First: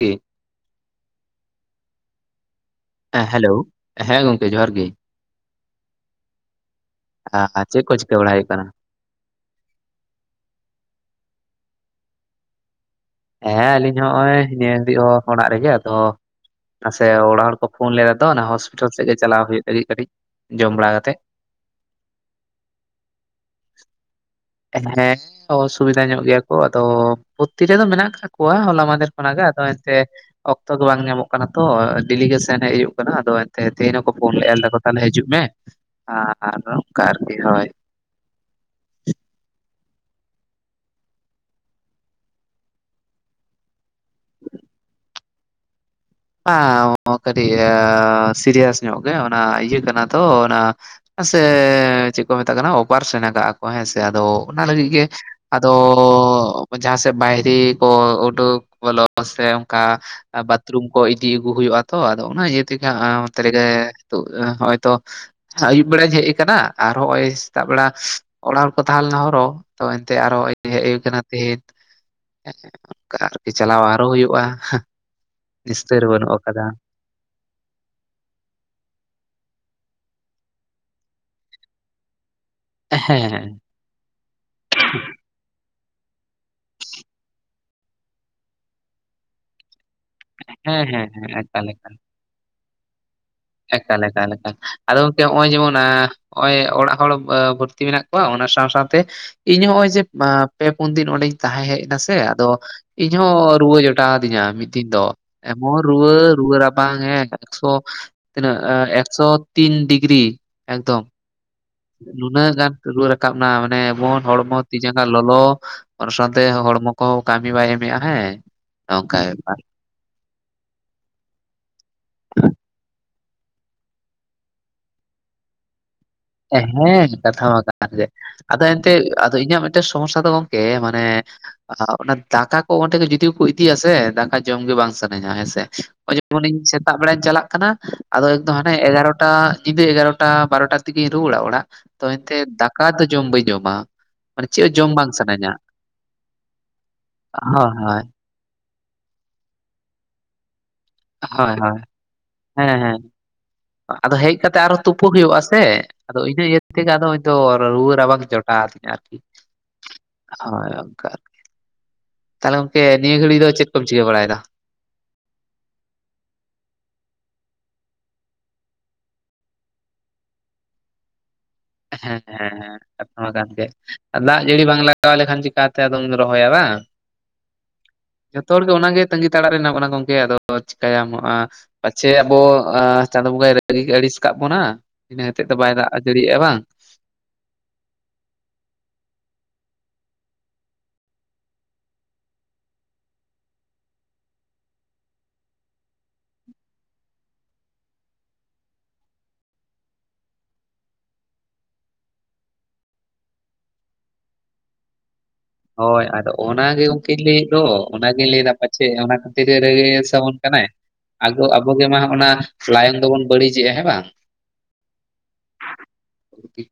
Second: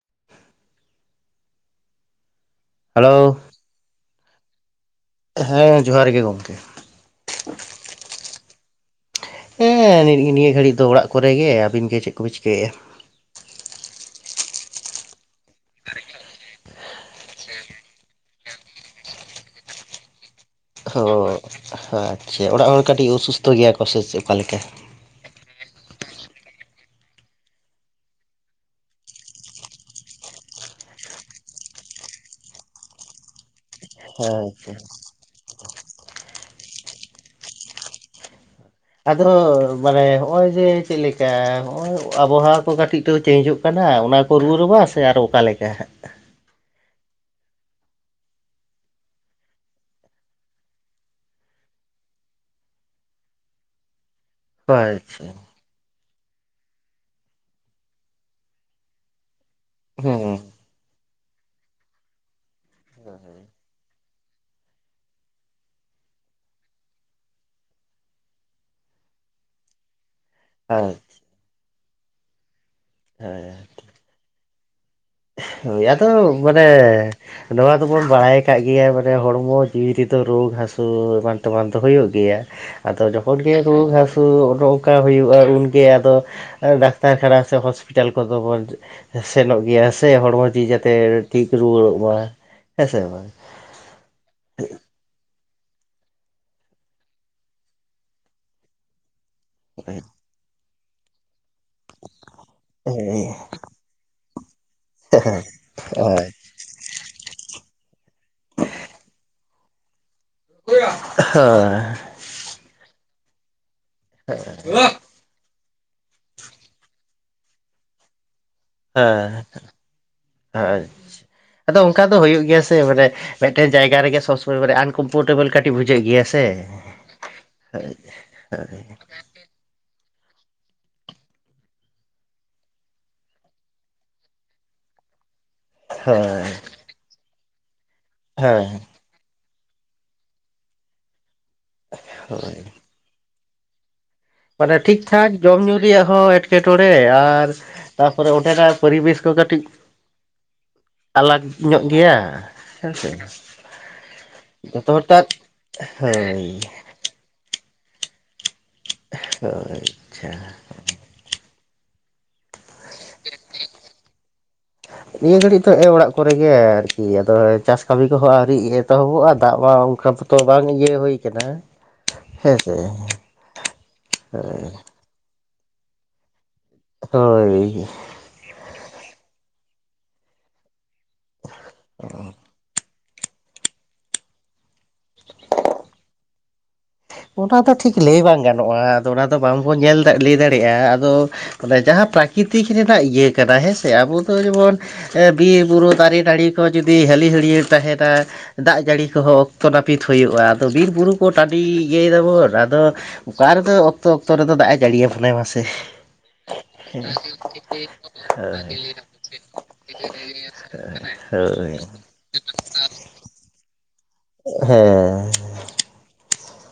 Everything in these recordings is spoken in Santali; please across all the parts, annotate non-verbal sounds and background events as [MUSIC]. ᱴᱮᱸ [INAUDIBLE] ᱦᱮᱸ ᱦᱮᱞᱳ ᱦᱮᱸ ᱜᱚᱝᱠᱮ ᱡᱚᱦᱟᱨ ᱜᱮ ᱦᱮᱸ ᱡᱚᱦᱟᱨ ᱜᱮ ᱜᱚᱝᱠᱮ ᱟᱨ ᱪᱮᱫ ᱠᱚ ᱪᱤᱠᱟᱹ ᱵᱟᱲᱟ ᱦᱩᱭᱩᱜ ᱠᱟᱱᱟ? ᱦᱮᱸ ᱱᱤᱭᱟᱹ ᱜᱷᱟᱹᱲᱤᱡ ᱫᱚ ᱚᱲᱟᱜ ᱠᱚᱨᱮ ᱜᱮ ᱟᱹᱵᱤᱱ ᱜᱮ ᱪᱮᱫ ᱠᱚᱵᱤᱱ ᱪᱤᱠᱟᱹᱭᱮᱫᱼᱟ? ᱦᱮᱸ ᱟᱹᱞᱤᱧ ᱦᱚᱸ ᱱᱚᱜᱼᱚᱭ ᱱᱤᱭᱟᱹ [UNINTELLIGIBLE] ᱦᱤᱞ ᱦᱚᱸ ᱚᱲᱟᱜ ᱨᱮᱜᱮ ᱟᱫᱚ᱾ ᱱᱟᱥᱮ ᱚᱲᱟᱜ ᱦᱚᱲ ᱠᱚ ᱯᱷᱳᱱ ᱞᱮᱫᱟ ᱛᱚ ᱚᱱᱟ ᱦᱚᱥᱯᱤᱴᱟᱞ ᱥᱮᱫ ᱜᱮ ᱪᱟᱞᱟᱣ ᱦᱩᱭᱩᱜ ᱞᱟᱹᱜᱤᱫ ᱠᱟᱹᱴᱤᱡ ᱡᱚᱢ ᱵᱟᱲᱟ ᱚᱦᱚ ᱠᱟᱛᱮᱜ ᱚ ᱟᱪᱷᱟ ᱚᱲᱟᱜ ᱦᱚᱲ ᱠᱟᱹᱴᱤᱡ ᱚᱥᱩᱥᱛᱷᱚ ᱜᱮᱭᱟ ᱠᱚ ᱥᱮ ᱪᱮ ᱚᱠᱟᱞᱮᱠᱟ? ᱦᱮᱸ ᱚᱥᱩᱵᱤᱫᱟ ᱧᱚᱜ ᱜᱮᱭᱟ ᱠᱚ ᱟᱫᱚ ᱵᱷᱚᱛᱤ ᱨᱮᱫᱚ ᱢᱮᱱᱟᱜ ᱠᱟᱜ ᱠᱚᱣᱟ ᱦᱚᱞᱟ ᱢᱟᱟᱦᱫᱷᱮᱨ ᱠᱷᱚᱱᱟᱜ ᱜᱮ ᱟᱫᱚ ᱮᱱᱛᱮ ᱚᱠᱛᱚ ᱜᱮ ᱵᱟᱝ ᱧᱟᱢᱚᱜ ᱠᱟᱱᱟ ᱛᱚ ᱰᱮᱞᱤᱜᱮᱥᱚᱱ ᱦᱮᱜ ᱦᱩᱭᱩᱜ ᱠᱟᱱᱟ ᱟᱫᱚ᱾ ᱛᱮᱦᱮᱧ ᱦᱚᱸ ᱠᱚ ᱯᱷᱳᱱ ᱞᱮ ᱟ [INAUDIBLE] ᱫᱟᱠᱚ ᱦᱮᱸ ᱛᱟᱦᱚᱞᱮ ᱦᱤᱡᱩᱜ ᱢᱮ ᱟᱨ ᱚᱱᱠᱟ ᱟᱨᱠᱤ ᱦᱳᱭ ᱟᱫᱚ ᱢᱟᱱᱮ ᱦᱚᱜᱼᱚᱭ ᱡᱮ ᱪᱮᱫᱮᱠᱟ ᱦᱚᱜᱼᱚᱭ ᱟᱵᱚᱦᱟᱣᱟ ᱠᱚ ᱠᱟᱹᱴᱤᱡ ᱛᱚ ᱪᱮᱧᱡᱚᱜ ᱠᱟᱱᱟ ᱚᱱᱟ ᱠᱚ ᱨᱩᱣᱟ ᱨᱚᱵᱟ ᱥᱮ ᱟᱨ ᱚᱠᱟᱮ ᱞᱮᱠᱟ ᱦᱟᱜ ᱦᱚ ᱠᱟᱹᱴᱤᱡ ᱥᱤᱨᱤᱭᱟᱥ ᱧᱚᱜ ᱜᱮ ᱚᱱᱟ ᱤᱭᱟᱹ ᱠᱟᱱᱟ ᱛᱚ, ᱚᱱᱟ ᱸ ᱥᱮ ᱪᱮᱫ ᱠᱚ ᱢᱮᱛᱟᱜ ᱠᱟᱱᱟ ᱚᱯᱟᱨᱮᱥᱮᱱ ᱠᱟᱜᱼᱟ ᱠᱚ ᱦᱮᱸ ᱥᱮ ᱟᱫᱚ ᱚᱱᱟ ᱞᱟᱹᱜᱤᱫ ᱜᱮ ᱟᱪᱪᱷᱟ ᱟᱫᱚ ᱡᱟᱦᱟᱸ ᱥᱮᱫ ᱵᱟᱭᱨᱤ ᱠᱚ ᱩᱰᱩᱠ ᱵᱚᱞᱚ ᱥᱮ ᱚᱱᱠᱟ ᱦᱮᱸ ᱵᱟᱛᱷᱨᱩᱢ ᱠᱚ ᱤᱫᱤ ᱟᱹᱜᱩ ᱦᱩᱭᱩᱜᱼᱟ ᱛᱚ ᱟᱫᱚ ᱚᱱᱟ ᱤᱭᱟᱹ ᱛᱮᱜᱮ ᱦᱟᱸ ᱚᱱᱚᱛ ᱨᱮᱜᱮ ᱛᱚ ᱦᱚᱳᱭᱛᱚ ᱟᱭᱩᱵ ᱵᱮᱲᱟᱧ ᱦᱮᱡ ᱟᱠᱟᱱᱟ ᱟᱨ ᱦᱚᱸᱜ ᱚᱭ ᱥᱮᱛᱟᱜ ᱵᱮᱲᱟ ᱚᱲᱟᱜ ᱨᱮᱠᱚ ᱛᱟᱦᱮᱸ ᱞᱮᱱᱟ ᱟᱨᱚ᱾ ᱛᱚ ᱮᱱᱛᱮ ᱟᱨᱚᱸ ᱦᱮᱡ ᱦᱳᱭ ᱦᱩᱭ ᱠᱟᱱᱟ ᱛᱮᱦᱤᱧ [INAUDIBLE] ᱦᱳᱭ ᱟᱨᱠᱤ ᱪᱟᱞᱟᱣ ᱟᱨᱚ ᱦᱩᱭᱩᱜᱼᱟ ᱦᱳᱭ ᱱᱤᱥᱛᱟᱹᱨ ᱟᱫᱚ ᱵᱟᱹᱱᱩᱜ ᱟᱠᱟᱫᱟ ᱢᱟᱱᱮ ᱱᱚᱣᱟ ᱫᱚᱵᱚᱱ ᱵᱟᱲᱟᱭ ᱠᱟᱜ ᱜᱮᱭᱟ ᱢᱟᱱᱮ ᱦᱚᱲᱢᱚ ᱡᱤᱣᱤ ᱨᱮᱫᱚ ᱨᱩᱣᱽ ᱦᱟᱹᱥᱩ ᱮᱢᱟᱱ ᱛᱚᱢᱟᱱ ᱫᱚ ᱦᱩᱭᱩᱜ ᱜᱮᱭᱟ ᱟᱫᱚ ᱡᱚᱠᱷᱚᱱ ᱦᱮᱸ ᱜᱮ ᱨᱩᱣᱟᱹ ᱦᱟᱹᱥᱩ ᱛᱚ ᱚᱱᱮ ᱚᱝᱠᱟ ᱦᱩᱭᱩᱜᱼᱟ ᱩᱱᱜᱮ ᱟᱫᱚ ᱰᱟᱠᱛᱟᱨ ᱠᱷᱟᱱᱟ ᱥᱮ ᱦᱚᱸᱥᱯᱤᱴᱟᱞ ᱠᱚᱫᱚ ᱵᱚᱱ ᱥᱮᱱᱚᱜ ᱜᱮᱭᱟ ᱥᱮ ᱦᱚᱲᱢᱚ ᱡᱤ ᱦᱮᱸ ᱡᱟᱛᱮ ᱦᱮᱸ ᱦᱮᱸ ᱴᱷᱤᱠ ᱮᱠᱟᱞ ᱮᱠᱟᱞ ᱨᱩᱣᱟᱹᱲᱚᱜ ᱢᱟ ᱦᱮᱸ ᱥᱮ ᱵᱟᱝ ᱮᱠᱟᱞ ᱮᱠᱟᱞ ᱮᱠᱟᱞ ᱟᱫᱚ ᱜᱚᱢᱠᱮ ᱱᱚᱜᱼᱚᱭ ᱡᱮᱢᱚᱱ ᱱᱚᱜᱼᱚᱭ ᱚᱲᱟᱜ ᱦᱚᱲ ᱵᱷᱩᱨᱛᱤ ᱢᱮᱱᱟᱜ ᱠᱚᱣᱟ ᱚᱱᱟ ᱥᱟᱶ ᱥᱟᱶᱛᱮ ᱤᱧ ᱱᱚᱜ ᱚᱭ ᱡᱮ ᱯᱮ ᱯᱩᱱ ᱫᱤᱱ ᱚᱸᱰᱮᱧ ᱛᱟᱦᱮᱸ ᱦᱮᱡ ᱮᱱᱟ ᱥᱮ ᱟᱫᱚ ᱤᱧ ᱦᱮᱸ ᱦᱚᱸ ᱨᱩᱣᱟᱹ ᱡᱚᱴᱟᱣᱟᱫᱤᱧᱟ ᱢᱤᱫ ᱫᱤᱱ ᱫᱚ ᱮᱢᱚᱱ ᱨᱩᱣᱟᱹ ᱨᱩᱣᱟᱹ ᱨᱟᱯ ᱵᱟᱝ ᱦᱮᱸ ᱮᱠᱥᱚ ᱛᱤᱱᱟᱹᱜ ᱮᱠᱥᱚ ᱛᱤᱱ ᱰᱤᱜᱽᱨᱤ ᱮᱠᱫᱚᱢ ᱦᱳᱸ ᱱᱩᱱᱟᱹᱜ ᱜᱟᱱ ᱨᱩᱟᱹ ᱨᱟᱠᱟᱵ ᱮᱱᱟ ᱢᱟᱱᱮ ᱮᱢᱚᱱ ᱦᱚᱲᱢᱚ ᱛᱤ ᱡᱟᱸᱜᱟ ᱞᱚᱞᱚ ᱚᱱᱟ ᱥᱟᱶᱛᱮ ᱦᱚᱲᱢᱚ ᱠᱚᱦᱚᱸ ᱠᱟᱹᱢᱤ ᱵᱟᱭ ᱮᱢᱮᱜᱼᱟ ᱦᱮᱸ ᱚᱱᱠᱟ ᱦᱮᱸ ᱵᱮᱯᱟᱨ ᱟᱪᱪᱷᱟ ᱟᱫᱚ ᱚᱱᱠᱟ ᱫᱚ ᱦᱩᱭᱩᱜ ᱜᱮᱭᱟ ᱥᱮ ᱢᱟᱱᱮ ᱢᱤᱫᱴᱮᱱ ᱡᱟᱭᱜᱟ ᱨᱮᱜ ᱥᱚᱵᱽᱚᱢᱚᱭ ᱢᱟᱱᱮ ᱟᱱᱠᱚᱢᱯᱷᱳᱚᱨᱴᱮᱵᱮᱞ ᱠᱟᱹᱴᱤᱡ ᱵᱩᱡᱷᱟᱹᱜ ᱜᱮᱭᱟ ᱥᱮ ᱦᱮᱸ ᱠᱟᱛᱷᱟ ᱢᱟ ᱠᱟᱱᱜᱮ ᱟᱫᱚ ᱮᱱᱛᱮ ᱟᱫᱚ ᱤᱧᱟᱹᱜ ᱢᱤᱫᱴᱮᱱ ᱥᱚᱢᱚᱥᱥᱟ ᱫᱚ ᱜᱚᱝᱠᱮ ᱢᱟᱱᱮ ᱚᱱᱟ ᱫᱟᱠᱟ ᱠᱚ ᱚᱸᱰᱮ ᱜᱮ ᱡᱩᱫᱤᱠᱚ ᱤᱫᱤᱭᱟ ᱥᱮ ᱫᱟᱠᱟ ᱡᱚᱢ ᱜᱮ ᱵᱟᱝ ᱥᱟᱱᱟᱧᱟ ᱦᱮᱸ ᱥᱮᱮ ᱚᱭ ᱦᱳᱭ ᱡᱮᱢᱚᱱᱤᱧ ᱥᱮᱛᱟᱜ ᱵᱮᱲᱟᱧ ᱪᱟᱞᱟᱜ ᱠᱟᱱᱟ ᱟᱫᱚ ᱮᱠᱫᱚᱢ ᱦᱮᱸ ᱦᱟᱱᱮ ᱮᱜᱟᱨᱚᱴᱟ ᱧᱤᱫᱟᱹ ᱮᱜᱟᱨᱚᱴᱟ ᱵᱟᱨᱚᱴᱟ ᱛᱮᱜᱤᱧ ᱨᱩᱣᱟᱹᱲᱟ ᱚᱲᱟᱜ ᱛᱚ ᱮᱱᱛᱮ ᱦᱳᱭ ᱫᱟᱠᱟ ᱫᱚ ᱡᱚᱢ ᱵᱟᱹᱧ ᱡᱚᱢᱟ ᱪᱮᱫ ᱦᱚᱸ ᱢᱟᱱᱮ ᱡᱚᱢ ᱴᱷᱤᱠ ᱵᱟᱝ ᱴᱷᱟᱠ ᱥᱟᱱᱟᱧᱟ ᱡᱚᱢ ᱧᱩ ᱨᱮᱭᱟᱜ ᱦᱚᱸ ᱮᱸᱴᱠᱮᱴᱚᱲᱮ ᱦᱳᱭ ᱦᱳᱭ ᱟᱨ ᱯᱚᱨᱮ ᱚᱸᱰᱮᱱᱟᱜ ᱯᱚᱨᱤᱵᱮᱥ ᱠᱚ ᱠᱟᱹᱴᱤᱡ ᱟᱞᱟᱜᱽ ᱦᱳᱭ ᱦᱳᱭ ᱧᱚᱜ ᱜᱮᱭᱟ ᱦᱮᱸ ᱥᱮ ᱟᱫᱚ ᱦᱮᱡ ᱠᱟᱛᱮᱜ ᱟᱨᱦᱚᱸ ᱛᱩᱯᱩ ᱦᱩᱭᱩᱜᱼᱟᱥᱮ ᱟᱫᱚ ᱤᱱᱟᱹ ᱦᱳᱭ ᱤᱭᱟᱹ ᱛᱮᱜᱮ ᱟᱫᱚ ᱨᱩᱣᱟᱹ ᱨᱟᱵᱟᱝ ᱡᱚᱴᱟᱣ ᱫᱤᱧᱟ ᱦᱳᱭ ᱟᱪᱪᱷᱟ [UNINTELLIGIBLE] ᱛᱟᱦᱚᱞᱮ ᱜᱚᱢᱠᱮ ᱱᱤᱭᱟᱹ ᱜᱷᱟᱹᱲᱤᱡ ᱫᱚ ᱪᱮᱫ ᱠᱚᱢ ᱪᱤᱠᱟᱹ ᱵᱟᱲᱟᱭᱮᱫᱟ ᱱᱤᱭᱟᱹ ᱜᱷᱟᱹᱲᱤᱡ ᱫᱚ ᱮ ᱚᱲᱟᱜ ᱠᱚᱨᱮᱜᱮ ᱟᱨᱠᱤ ᱟᱫᱚ ᱪᱟᱥ ᱠᱟᱹᱢᱤ ᱠᱚᱦᱚᱸ ᱟᱹᱣᱨᱤ ᱮᱛᱚᱦᱚᱵᱚᱜᱼᱟ ᱫᱟᱜ ᱢᱟ ᱚᱱᱠᱟ ᱛᱚ ᱵᱟᱝ ᱤᱭᱟᱹ ᱦᱩᱭ ᱟᱠᱟᱱᱟ ᱦᱮᱸ ᱦᱮᱸ ᱠᱟᱛᱷᱟ ᱢᱟ ᱠᱟᱱ ᱜᱮ ᱫᱟᱜ ᱡᱟᱹᱲᱤ ᱵᱟᱝ ᱞᱟᱜᱟᱜ ᱛᱟᱞᱮ ᱠᱷᱟᱱ ᱪᱤᱠᱟᱛᱮ ᱟᱫᱚᱢ ᱨᱚᱦᱚᱭᱟ ᱵᱟᱝ ᱦᱚᱭ ᱡᱚᱛᱚ ᱦᱚᱲ ᱜᱮ ᱚᱱᱟᱜᱮ ᱛᱟᱸᱜᱤ ᱛᱟᱲᱟᱜ ᱨᱮ ᱦᱮᱱᱟᱜ ᱵᱚᱱᱟ ᱜᱚᱝᱠᱮ ᱟᱫᱚ ᱪᱮᱤᱠᱟᱹᱭᱟᱢ ᱯᱟᱪᱮ ᱟᱵᱚ ᱪᱟᱸᱫᱩ ᱵᱚᱝᱜᱟ ᱟᱹᱲᱤ ᱟᱹᱲᱤᱥ ᱠᱟᱜ ᱵᱚᱱᱟ ᱤᱱᱟᱹ ᱦᱚᱛᱮᱡ ᱛᱮ ᱵᱟᱭ ᱫᱟᱜ ᱡᱟᱹᱲᱤᱭᱜᱼᱟ ᱵᱟᱝ ᱚᱱᱟ ᱫᱚ ᱴᱷᱤᱠ ᱞᱟᱹᱭ ᱵᱟᱝ ᱜᱟᱱᱚᱜᱼᱟ ᱟᱫᱚ ᱚᱱᱟᱫᱚ ᱵᱟᱝᱵᱚᱱ ᱧᱮᱞ ᱞᱟᱹᱭ ᱫᱟᱲᱮᱭᱟᱜᱼᱟ ᱟᱫᱚ ᱢᱟᱱᱮ ᱡᱟᱦᱟᱸ ᱯᱨᱟᱠᱨᱤᱛᱤᱠ ᱨᱮᱱᱟᱜ ᱤᱭᱟᱹ ᱠᱟᱱᱟ ᱦᱮᱸ ᱥᱮ ᱟᱵᱚ ᱫᱚ ᱡᱮᱢᱚᱱ ᱵᱤᱨᱼᱵᱩᱨᱩ ᱫᱟᱨᱮᱼ ᱱᱟᱹᱲᱤ ᱠᱚ ᱡᱩᱫᱤ ᱦᱟᱹᱞᱤᱼ ᱦᱟᱹᱲᱭᱟᱹᱲ ᱛᱟᱦᱮᱱᱟ ᱫᱟᱜ ᱡᱟᱹᱲᱤ ᱠᱚᱦᱚᱸ ᱚᱠᱛᱚ ᱱᱟᱹᱯᱤᱛ ᱦᱩᱭᱩᱜᱼᱟ ᱟᱫᱚ ᱵᱤᱨ ᱵᱩᱨᱩ ᱠᱚ ᱴᱟᱺᱰᱤ ᱤᱭᱟᱹᱭ ᱫᱟᱵᱚᱱ ᱟᱫᱚ ᱚᱠᱟᱨ ᱨᱮᱮᱫ ᱚᱠᱛᱚ ᱚᱠᱛᱚ ᱨᱮᱫᱚ ᱫᱟᱜ ᱮ ᱡᱟᱹᱲᱤᱭᱟᱵᱚᱱᱟᱭ ᱢᱟᱥᱮ ᱦᱳᱭ ᱟᱫᱚ ᱚᱱᱟᱜᱮ ᱩᱱᱠᱤᱱᱤᱱ ᱞᱟᱹᱭᱮᱫ ᱫᱚ ᱚᱱᱟᱜᱤᱧ ᱞᱟᱹᱭᱫᱟ ᱯᱟᱪᱮᱫ ᱚᱱᱟ ᱠᱷᱟᱹᱛᱤᱨ ᱨᱜᱮ ᱥᱟᱵᱚᱱ ᱠᱟᱱᱟᱭ ᱟᱫᱚ ᱦᱳᱭ ᱟᱵᱚᱜᱮ ᱢᱟ ᱚᱱᱟ ᱞᱟᱭᱮᱱ ᱫᱚᱵᱚᱱ ᱵᱟᱹᱲᱤᱡᱮᱜᱼᱟ ᱦᱮᱸ ᱵᱟᱝ ᱦᱮᱸ